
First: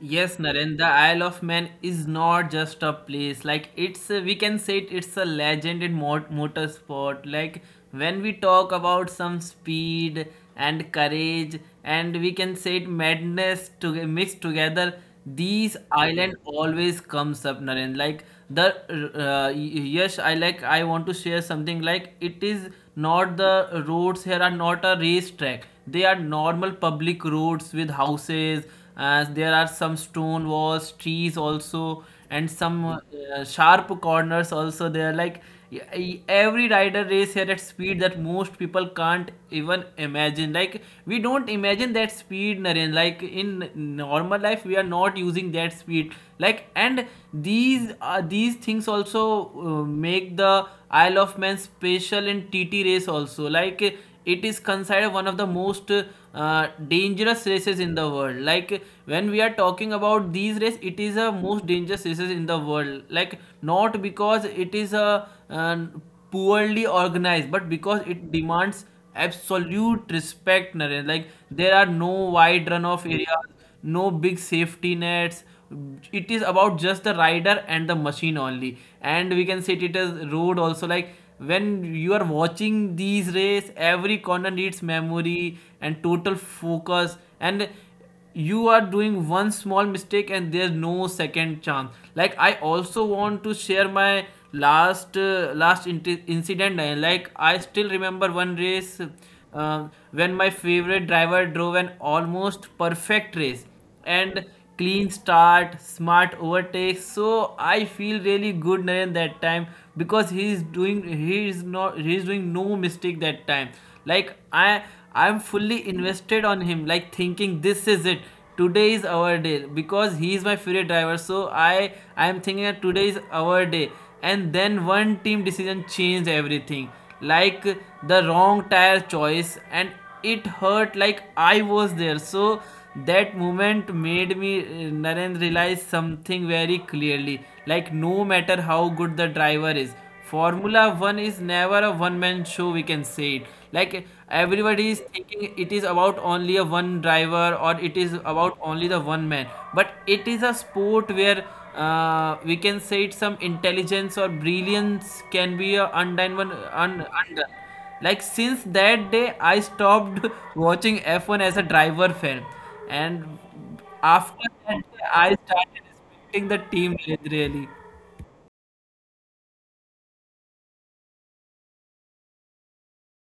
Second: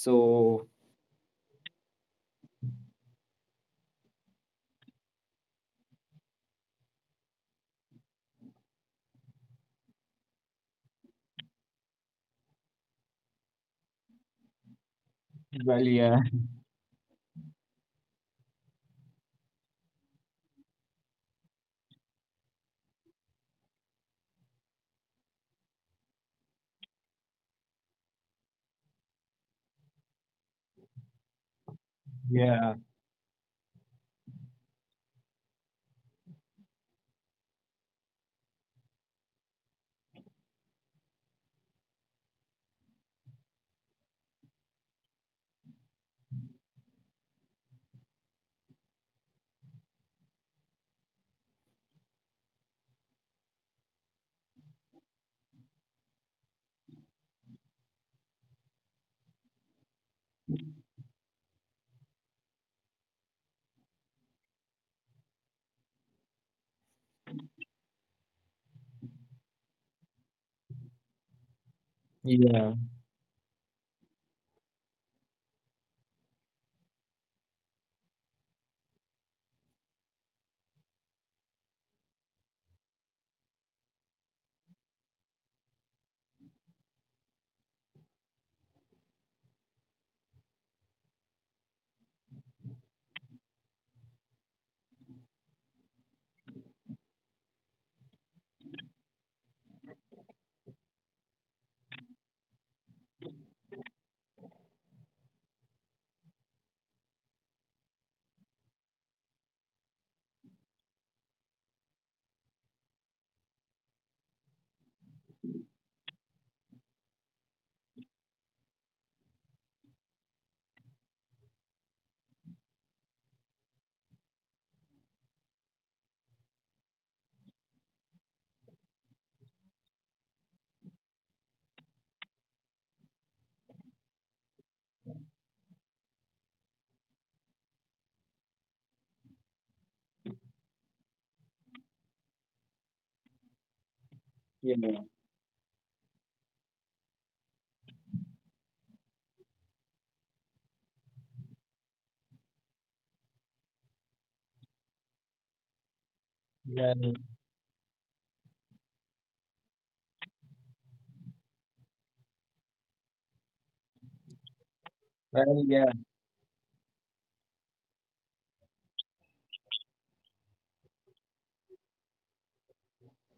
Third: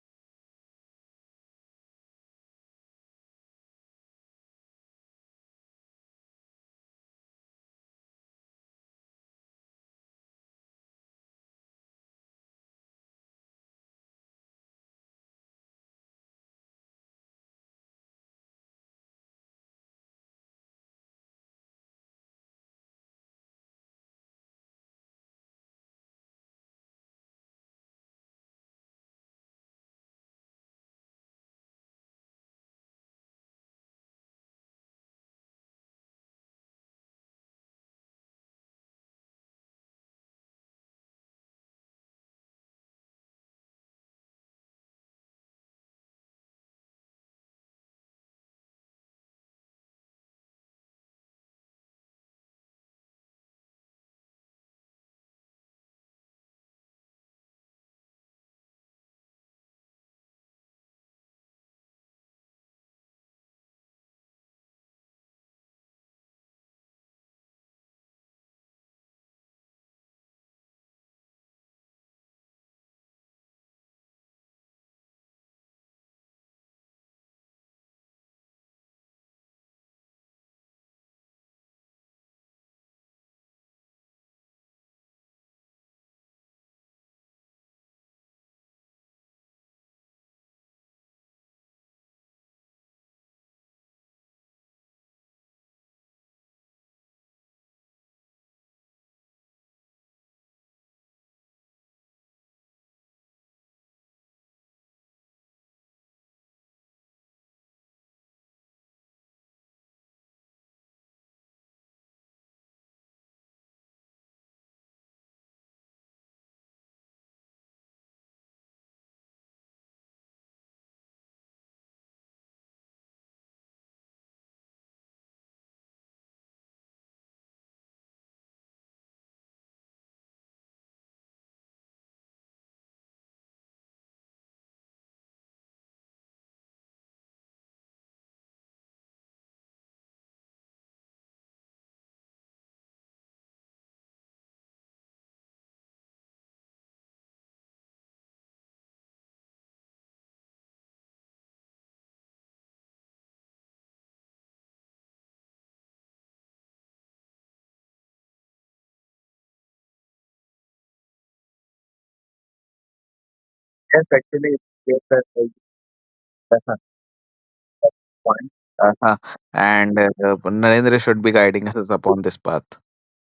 Speaker 2: Yes, Narendra, the Isle of Man is not just a place. Like it's, a, we can say it, it's a legend in motorsport. Like when we talk about some speed and courage, and we can say it madness to mixed together, these
Speaker 1: well, yeah,
Speaker 2: island always comes up, Narendra. Like the yes I like I want to share something. Like it is not the roads here are not a race track, they are normal public roads with houses, as there are some stone walls, trees also, and
Speaker 1: yeah,
Speaker 2: some sharp corners also. They are like, yeah, every rider race here at speed that most people can't even imagine. Like we don't imagine that speed, Naren. Like in normal life we are not using that speed, like. And these things also make the Isle of Man special in TT race also. Like it is considered one of the most dangerous races in the world. Like when we are talking about these race, it is a most dangerous races in the world. Like not because it is a poorly organized, but because it demands absolute respect, Naren. Like there are no
Speaker 1: yeah,
Speaker 2: wide runoff areas, no big safety nets. It is about just the rider and the machine only, and we can say it as road also. Like when you are watching these race, every corner needs memory and total focus, and you are doing one small mistake and there's no second chance. Like I also want to share my incident. Like I still remember one race, when my favorite driver drove an almost perfect race, and clean start, smart overtake. So I feel really good, Naren, that time, because he is doing, he is not, he is doing no mistake that time. Like I'm fully invested on him, like thinking this is it. Today is our day, because he is my favorite driver. So I am thinking that today is our day. And then one team decision changed everything, like the wrong tire choice, and it hurt, like I was there. So that moment made me Narendra, realize something very clearly. Like no matter how good the driver is, Formula One is never a one-man show. We can say it. Like
Speaker 1: yeah.
Speaker 2: everybody is thinking it is about only a one driver, or it is about only the one man. But it is a sport where we can say it, some intelligence or brilliance can be
Speaker 1: Yeah,
Speaker 2: undone. Like since that day, I stopped watching F1 as a driver fan, and
Speaker 3: Yes,
Speaker 2: after
Speaker 3: actually,
Speaker 2: that
Speaker 3: yes,
Speaker 2: day,
Speaker 3: sir.
Speaker 2: I
Speaker 1: well, yeah,
Speaker 2: started respecting the team really.
Speaker 3: point. Uh-huh. And Narendra should be guiding us upon this path.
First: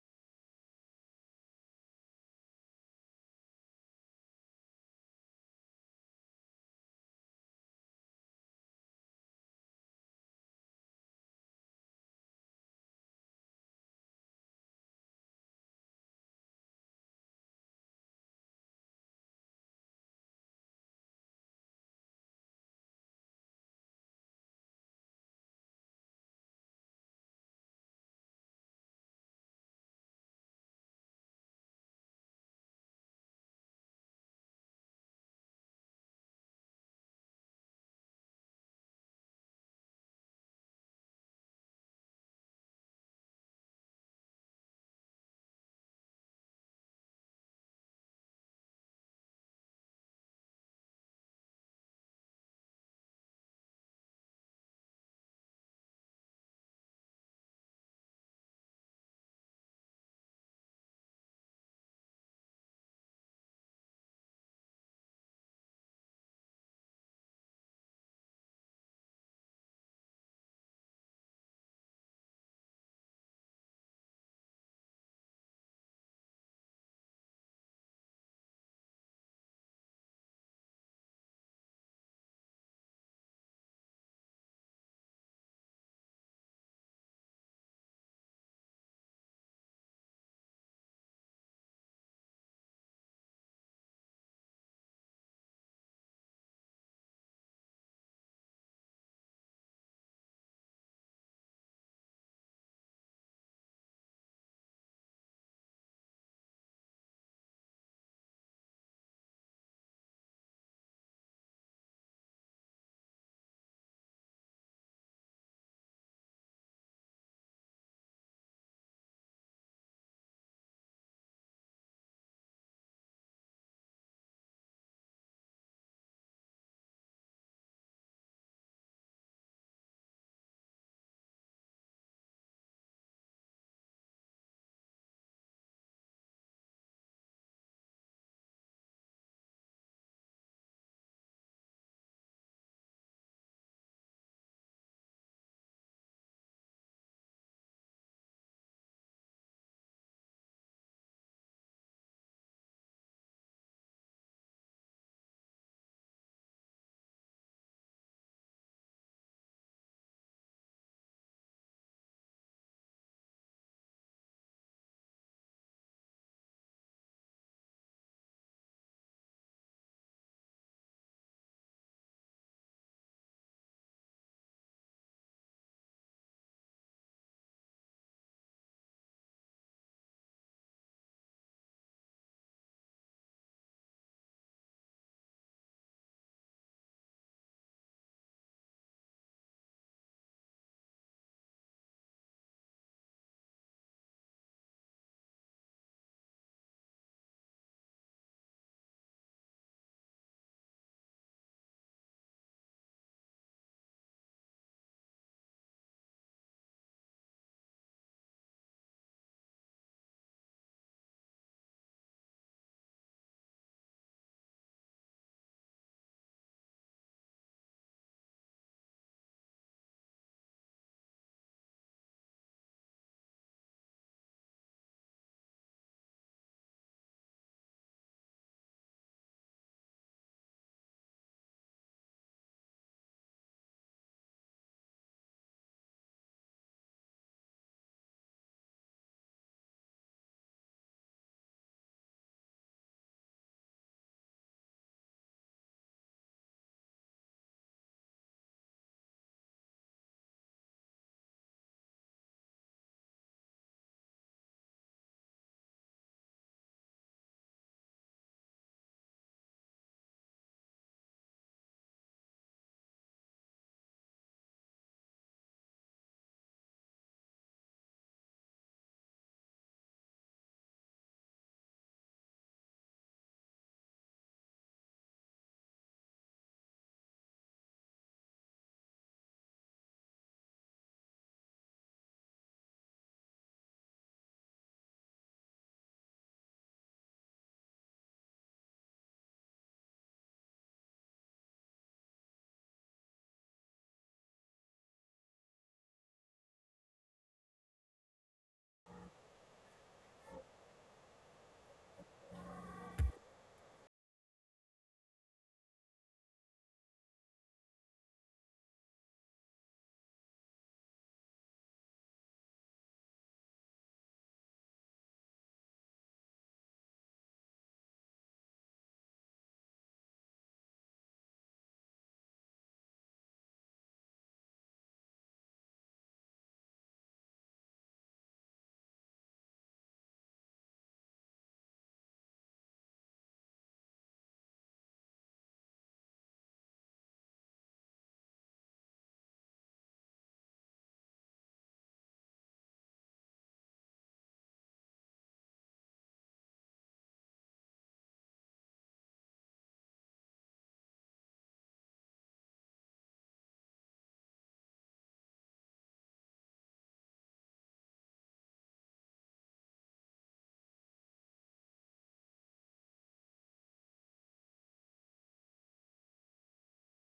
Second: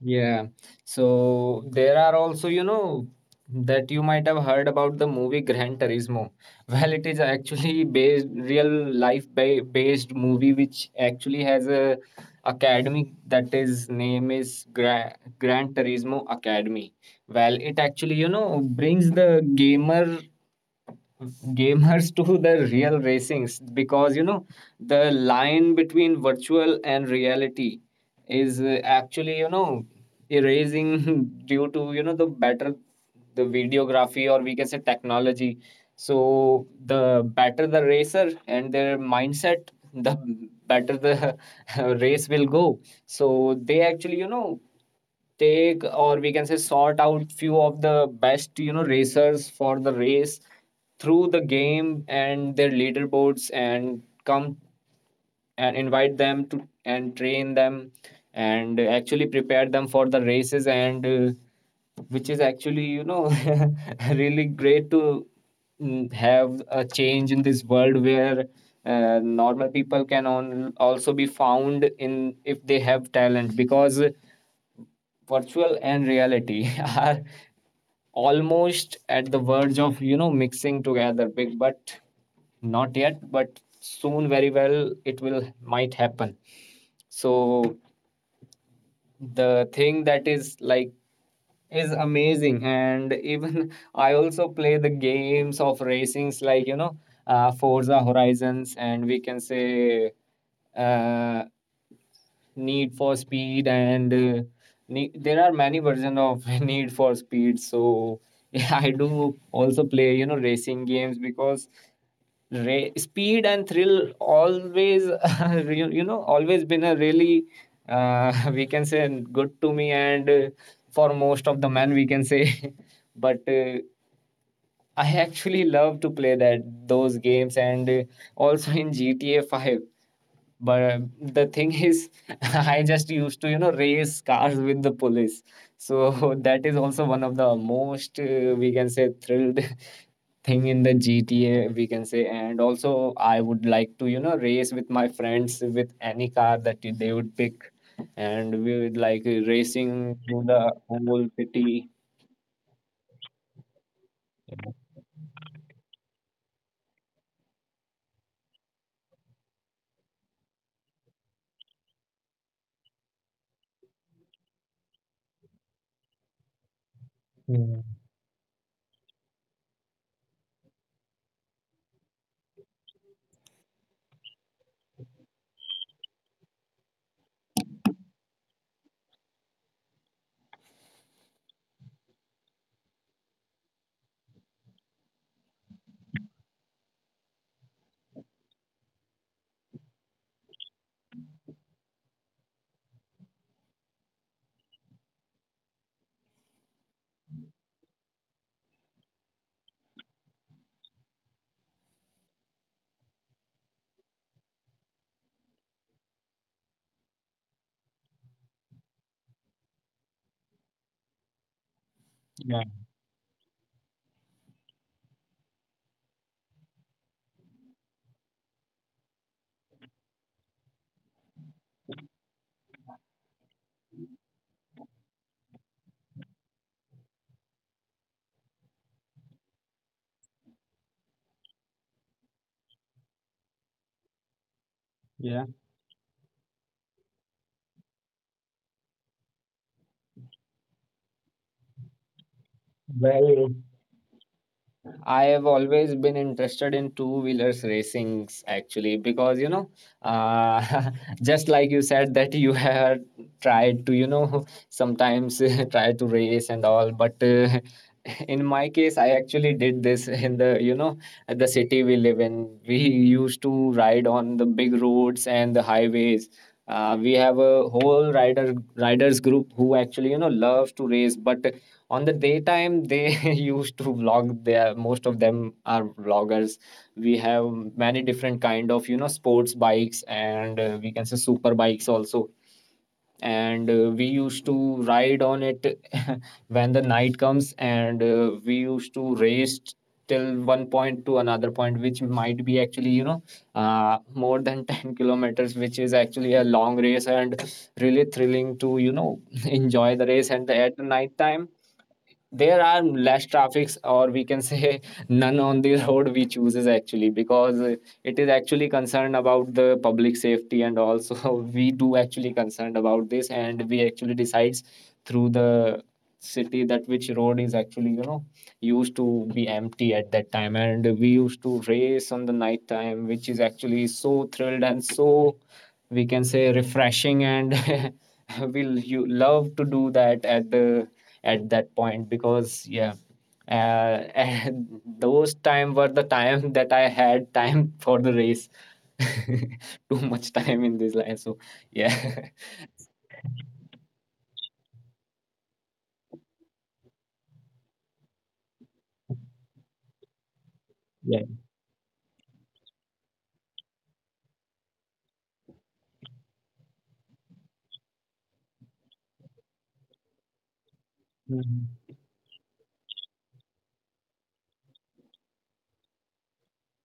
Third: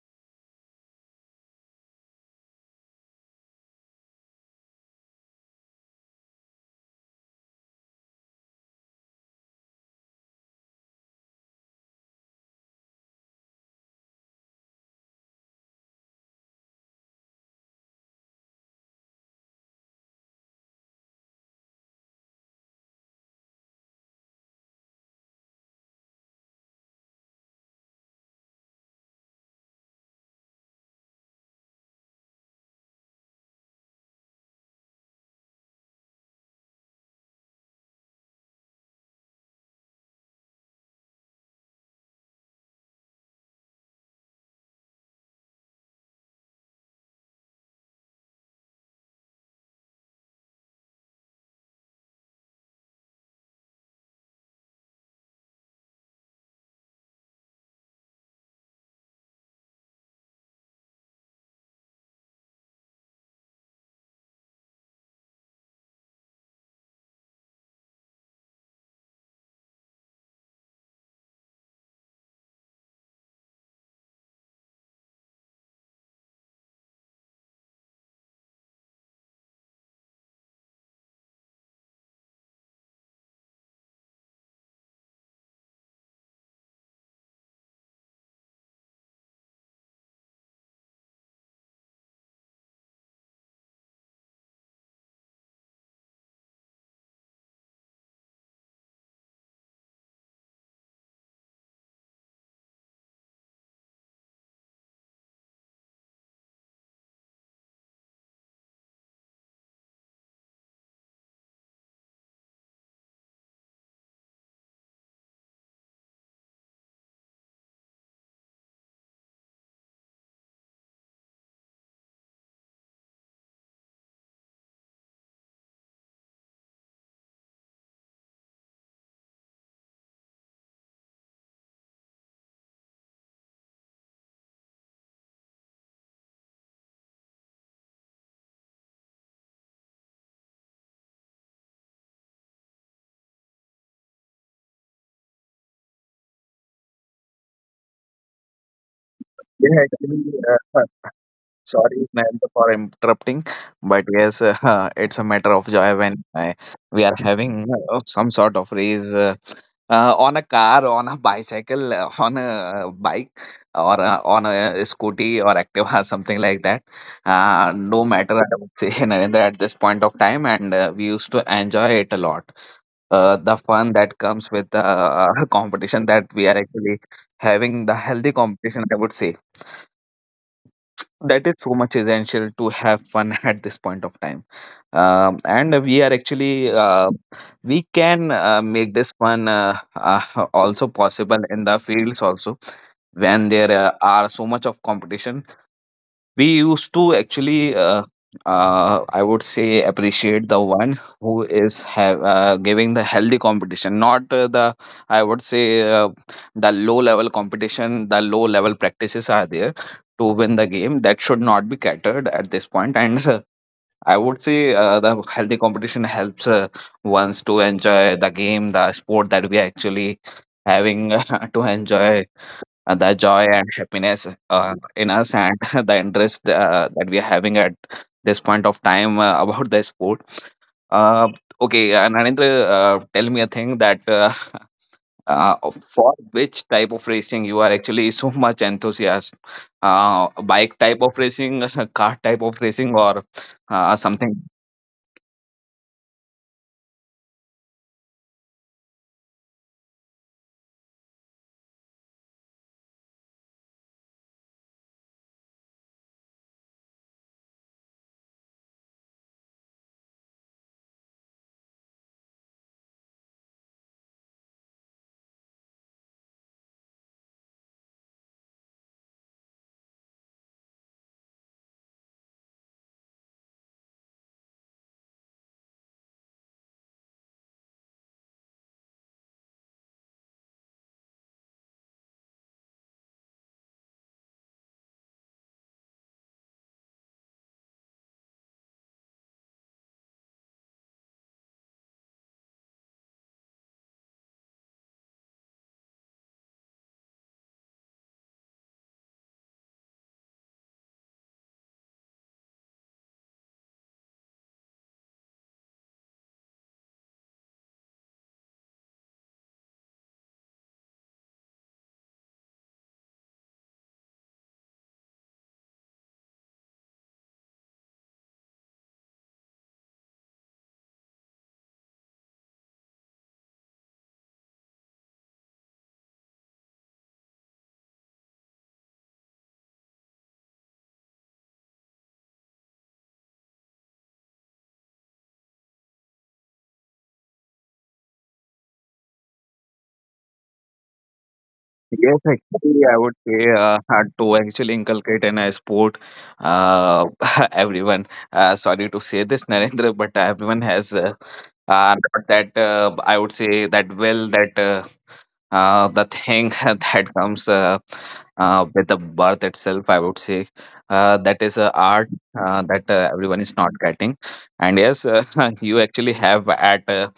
Speaker 1: yeah. So there are also, that you might have heard about the movie Gran Turismo. Well, it is actually based real life ba based movie, which actually has a academy that is name is Gran Turismo Academy. Well, it actually, brings the gamer gamers to the real racings, because the line between virtual and reality is actually erasing due to the better the videography, or we can say technology. So the better the racer and their mindset, the better the race will go. So they actually take, or we can say sort out, few of the best racers for the race through the game and their leaderboards, and come and invite them to and train them and actually prepare them for the races. And which is actually really great to have a change in this world where normal people can on, also be found in if they have talent, because virtual and reality are almost at the verge of mixing together big, but not yet, but soon very well it will might happen. So the thing that is like is amazing. And even I also play the games of racings, like Forza Horizons, and we can say uh, Need for Speed. And there are many versions of Need for Speed. So yeah, I do also play racing games, because speed and thrill always you know always been a really we can say good to me. And for most of the men, we can say but I actually love to play that those games. And also in GTA 5. But the thing is I just used to race cars with the police. So that is also one of the most we can say thrilled thing in the GTA, we can say. And also I would like to race with my friends with any car that they would pick, and we would like
Speaker 3: Yeah,
Speaker 1: racing
Speaker 3: actually,
Speaker 1: through
Speaker 3: uh, uh,
Speaker 1: the whole city.
Speaker 3: sorry Narendra for interrupting, but yes, it's a matter of joy when we are having some sort of race on a car, on a bicycle, on a bike, or on a scooty or Activa, something like that. No
Speaker 1: Yeah.
Speaker 3: matter, I would say, Narendra, at this point of time, and we used to enjoy it a lot. Uh, the fun that comes with the competition that we are actually having, the healthy competition, I would say. That is so much essential to have fun at this point of time. And we are actually, we can make this fun also possible in the fields also, when there are so much of competition. We used to actually I would say appreciate the one who is have giving the healthy competition, not the I would say uh, the low level competition, the low level practices are there to win the game, that should not be catered at this point. And
Speaker 1: Yeah,
Speaker 3: I would say the healthy competition helps ones to enjoy the game, the sport that we are actually having to enjoy the joy and happiness in us, and the interest that we are having at this point of time about the sport. Uh, okay, Narendra, tell me a thing that for which
Speaker 1: yeah.
Speaker 3: type of racing you are actually so much enthusiast? Bike type of racing, car type of racing, or something?
Speaker 1: Well, I have always been interested in two wheelers racings, actually, because uh, just like you said that you have tried to sometimes try to race and all, but in my case I actually did this in the the city we live in. We used to ride on the big roads and the highways. We have a whole riders group who actually loves to race, but on the daytime they used to vlog. There, most of them are vloggers. We have many different kind of sports bikes, and we can say super bikes also. And we used to ride on it when the night comes. And we used to race till one point to another point, which might be actually more than 10 kilometers, which is actually a long race, and really thrilling to enjoy the race. And at the night time there are less traffics, or we can say none on the road we chooses, actually, because it is actually concerned about the public safety. And also we do actually concerned about this, and we actually decides through the city that which road is actually used to be empty at that time, and we used to race on the night time, which is actually so thrilled, and so we can say refreshing. And we'll you love to do that at the at that point, because yeah, and those time were the time that I had time for the race, too much time in this line. So
Speaker 3: Yes,
Speaker 1: yeah,
Speaker 3: actually, I would say hard to actually inculcate in a sport, uh, everyone, sorry to say this, Narendra, but everyone has
Speaker 1: yeah.
Speaker 3: are not that I would say that will that the thing that comes with the birth itself. I would say that is a
Speaker 1: Mhm.
Speaker 3: art that everyone is not getting, and yes, you actually have at. Uh,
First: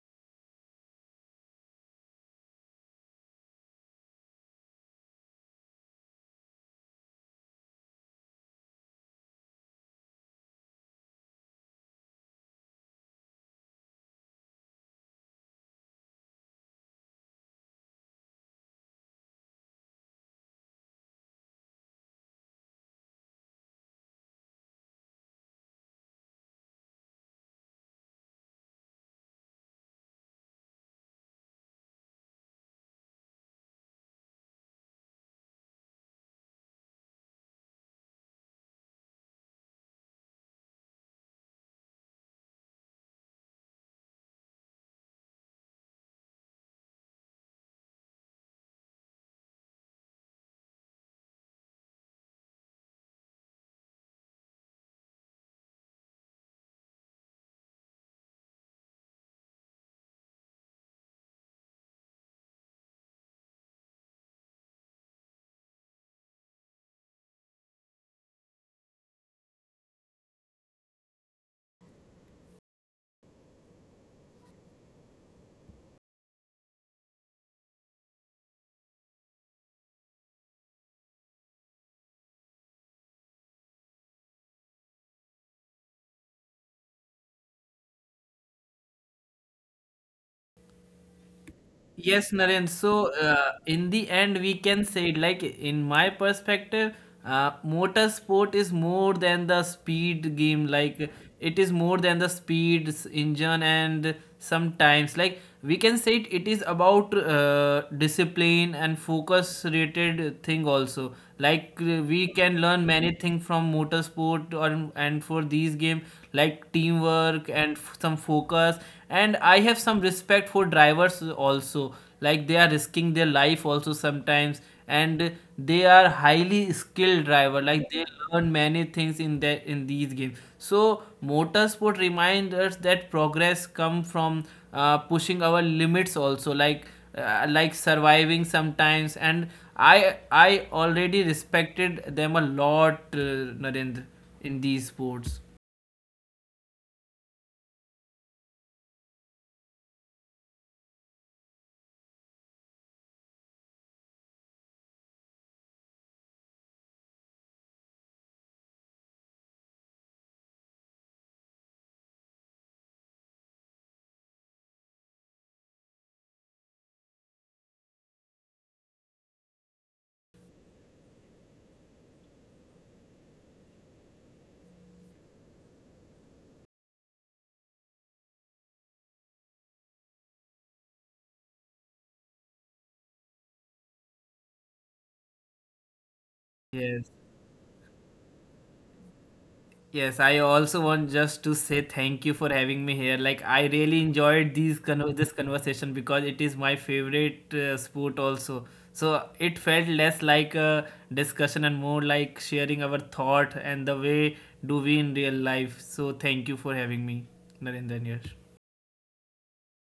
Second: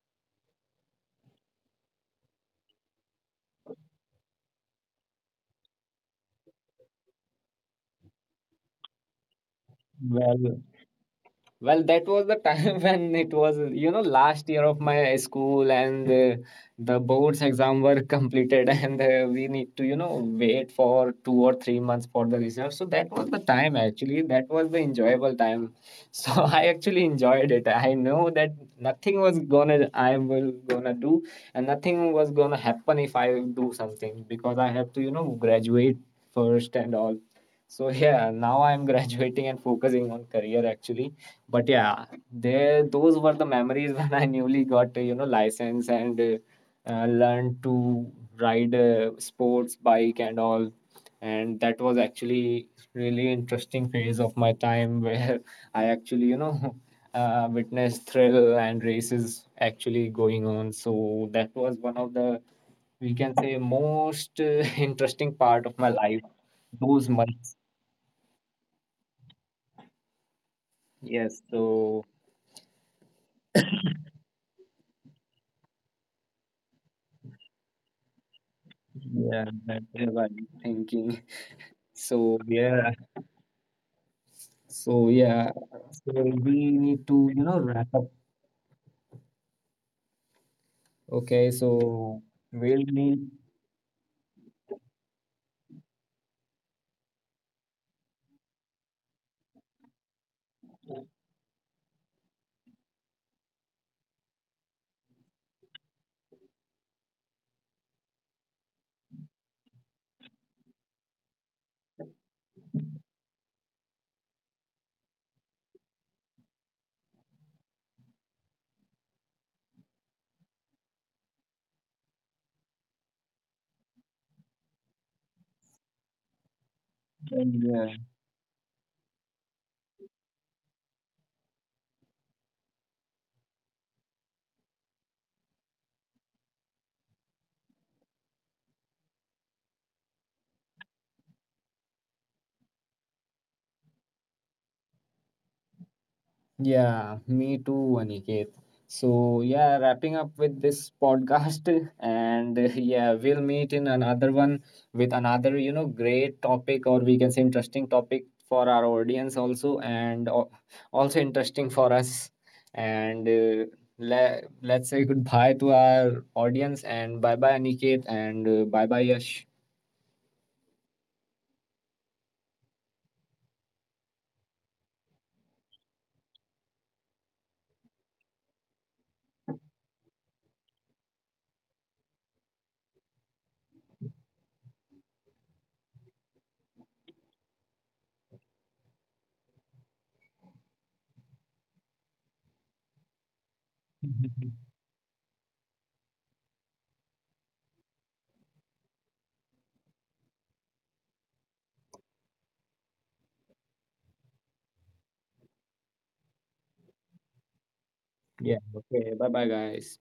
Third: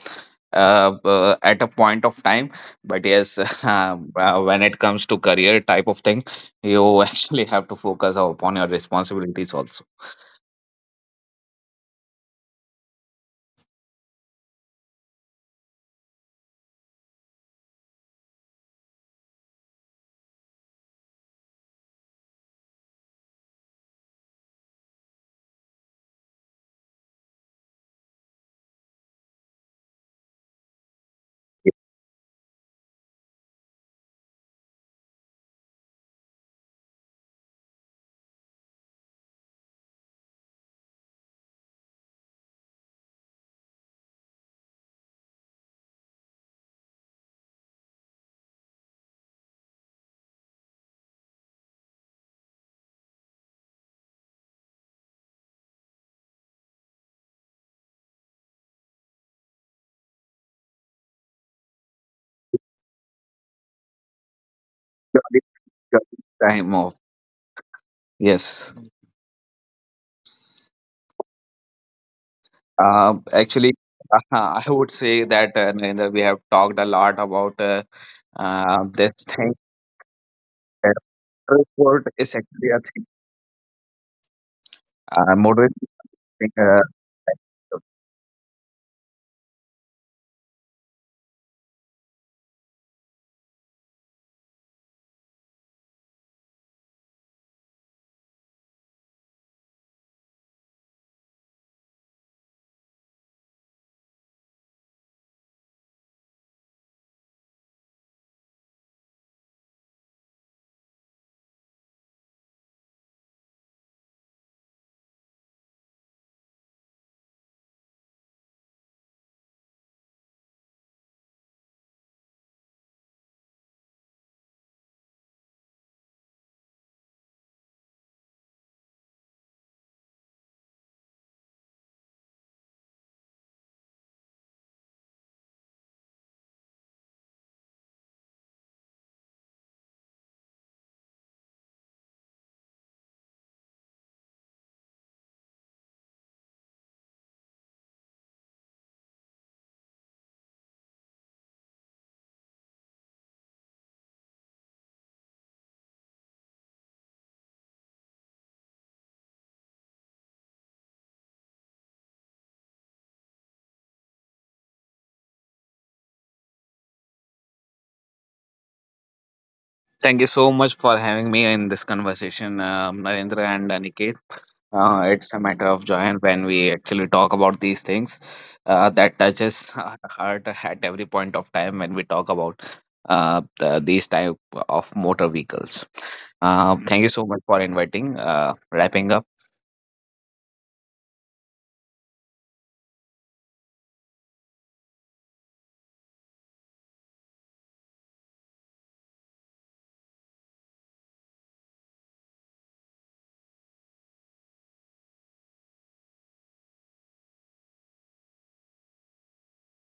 Speaker 3: uh, uh, At a point of time, but yes, when it comes to career type of thing, you actually have to focus upon your responsibilities also.
Speaker 1: Well, well, that was the time when it was, last year of my school. And the board's exam were completed. And we need to, wait for two or three months for the results. So that was the time, actually. That was the enjoyable time. So I actually enjoyed it. I know that nothing was gonna, I will gonna do, and nothing was gonna happen if I do something, because I have to, graduate first and all. So yeah, now I'm graduating and focusing on career, actually. But yeah, there those were the memories when I newly got license. And learned to ride a sports bike and all, and that was actually really interesting phase of my time, where I actually witnessed thrill and races actually going on. So that was one of the we can say most interesting
Speaker 3: During-
Speaker 1: part of my life,
Speaker 3: during time of,
Speaker 1: those months.
Speaker 3: yes.
Speaker 1: Yes, so
Speaker 3: Actually, I would say that Narendra, we have talked a lot about this
Speaker 1: yeah.
Speaker 3: thing.
Speaker 1: That is what I'm
Speaker 3: Uh,
Speaker 1: thinking.
Speaker 3: Self-worth is
Speaker 1: So
Speaker 3: actually a
Speaker 1: yeah,
Speaker 3: thing.
Speaker 1: so yeah,
Speaker 3: Motivating.
Speaker 1: so we
Speaker 3: Uh,
Speaker 1: need to wrap up. Okay, so
Speaker 2: Yes, Naren.
Speaker 1: we'll
Speaker 2: So,
Speaker 1: need
Speaker 2: in the end, we can say, like, in my perspective, motorsport is more than the speed game. Like, it is more than the engine, and sometimes, like, we can say it, it is about discipline and focus rated thing also. Like, we can learn many things from motorsport, or and for these game, like teamwork and some focus, and I have some respect for drivers also, like they are risking their life also sometimes, and they are highly skilled driver. Like
Speaker 1: yeah.
Speaker 2: they learn many things in that, in these games. So motorsport reminds us that progress come from pushing our limits also, like surviving sometimes. And I already respected them a lot, Narendra, in these sports.
Speaker 1: Yeah, me too, Aniket. So, yeah, wrapping up with this podcast, and yeah, we'll meet in another one with another, great topic, or we can say interesting topic for our audience also, and also interesting for us. And le let's say goodbye to our audience, and bye bye, Aniket, and bye bye, Yash.
Speaker 3: Thank you so much for having me in this conversation, Narendra and Aniket. It's a matter of joy when we actually talk about these things that touches our heart at every point of time when we talk about these type of motor vehicles. Thank you
Speaker 2: Yes.
Speaker 3: so much for inviting. Wrapping up.
Speaker 2: Yes, I also want just to say thank you for having me here. Like I really enjoyed this conversation, because it is my favorite sport also. So it felt less like a discussion and more like sharing our thought and the way do we in real life. So thank you for having me, Narendra and
Speaker 1: Yeah,
Speaker 2: Yash.
Speaker 1: okay, bye bye, guys.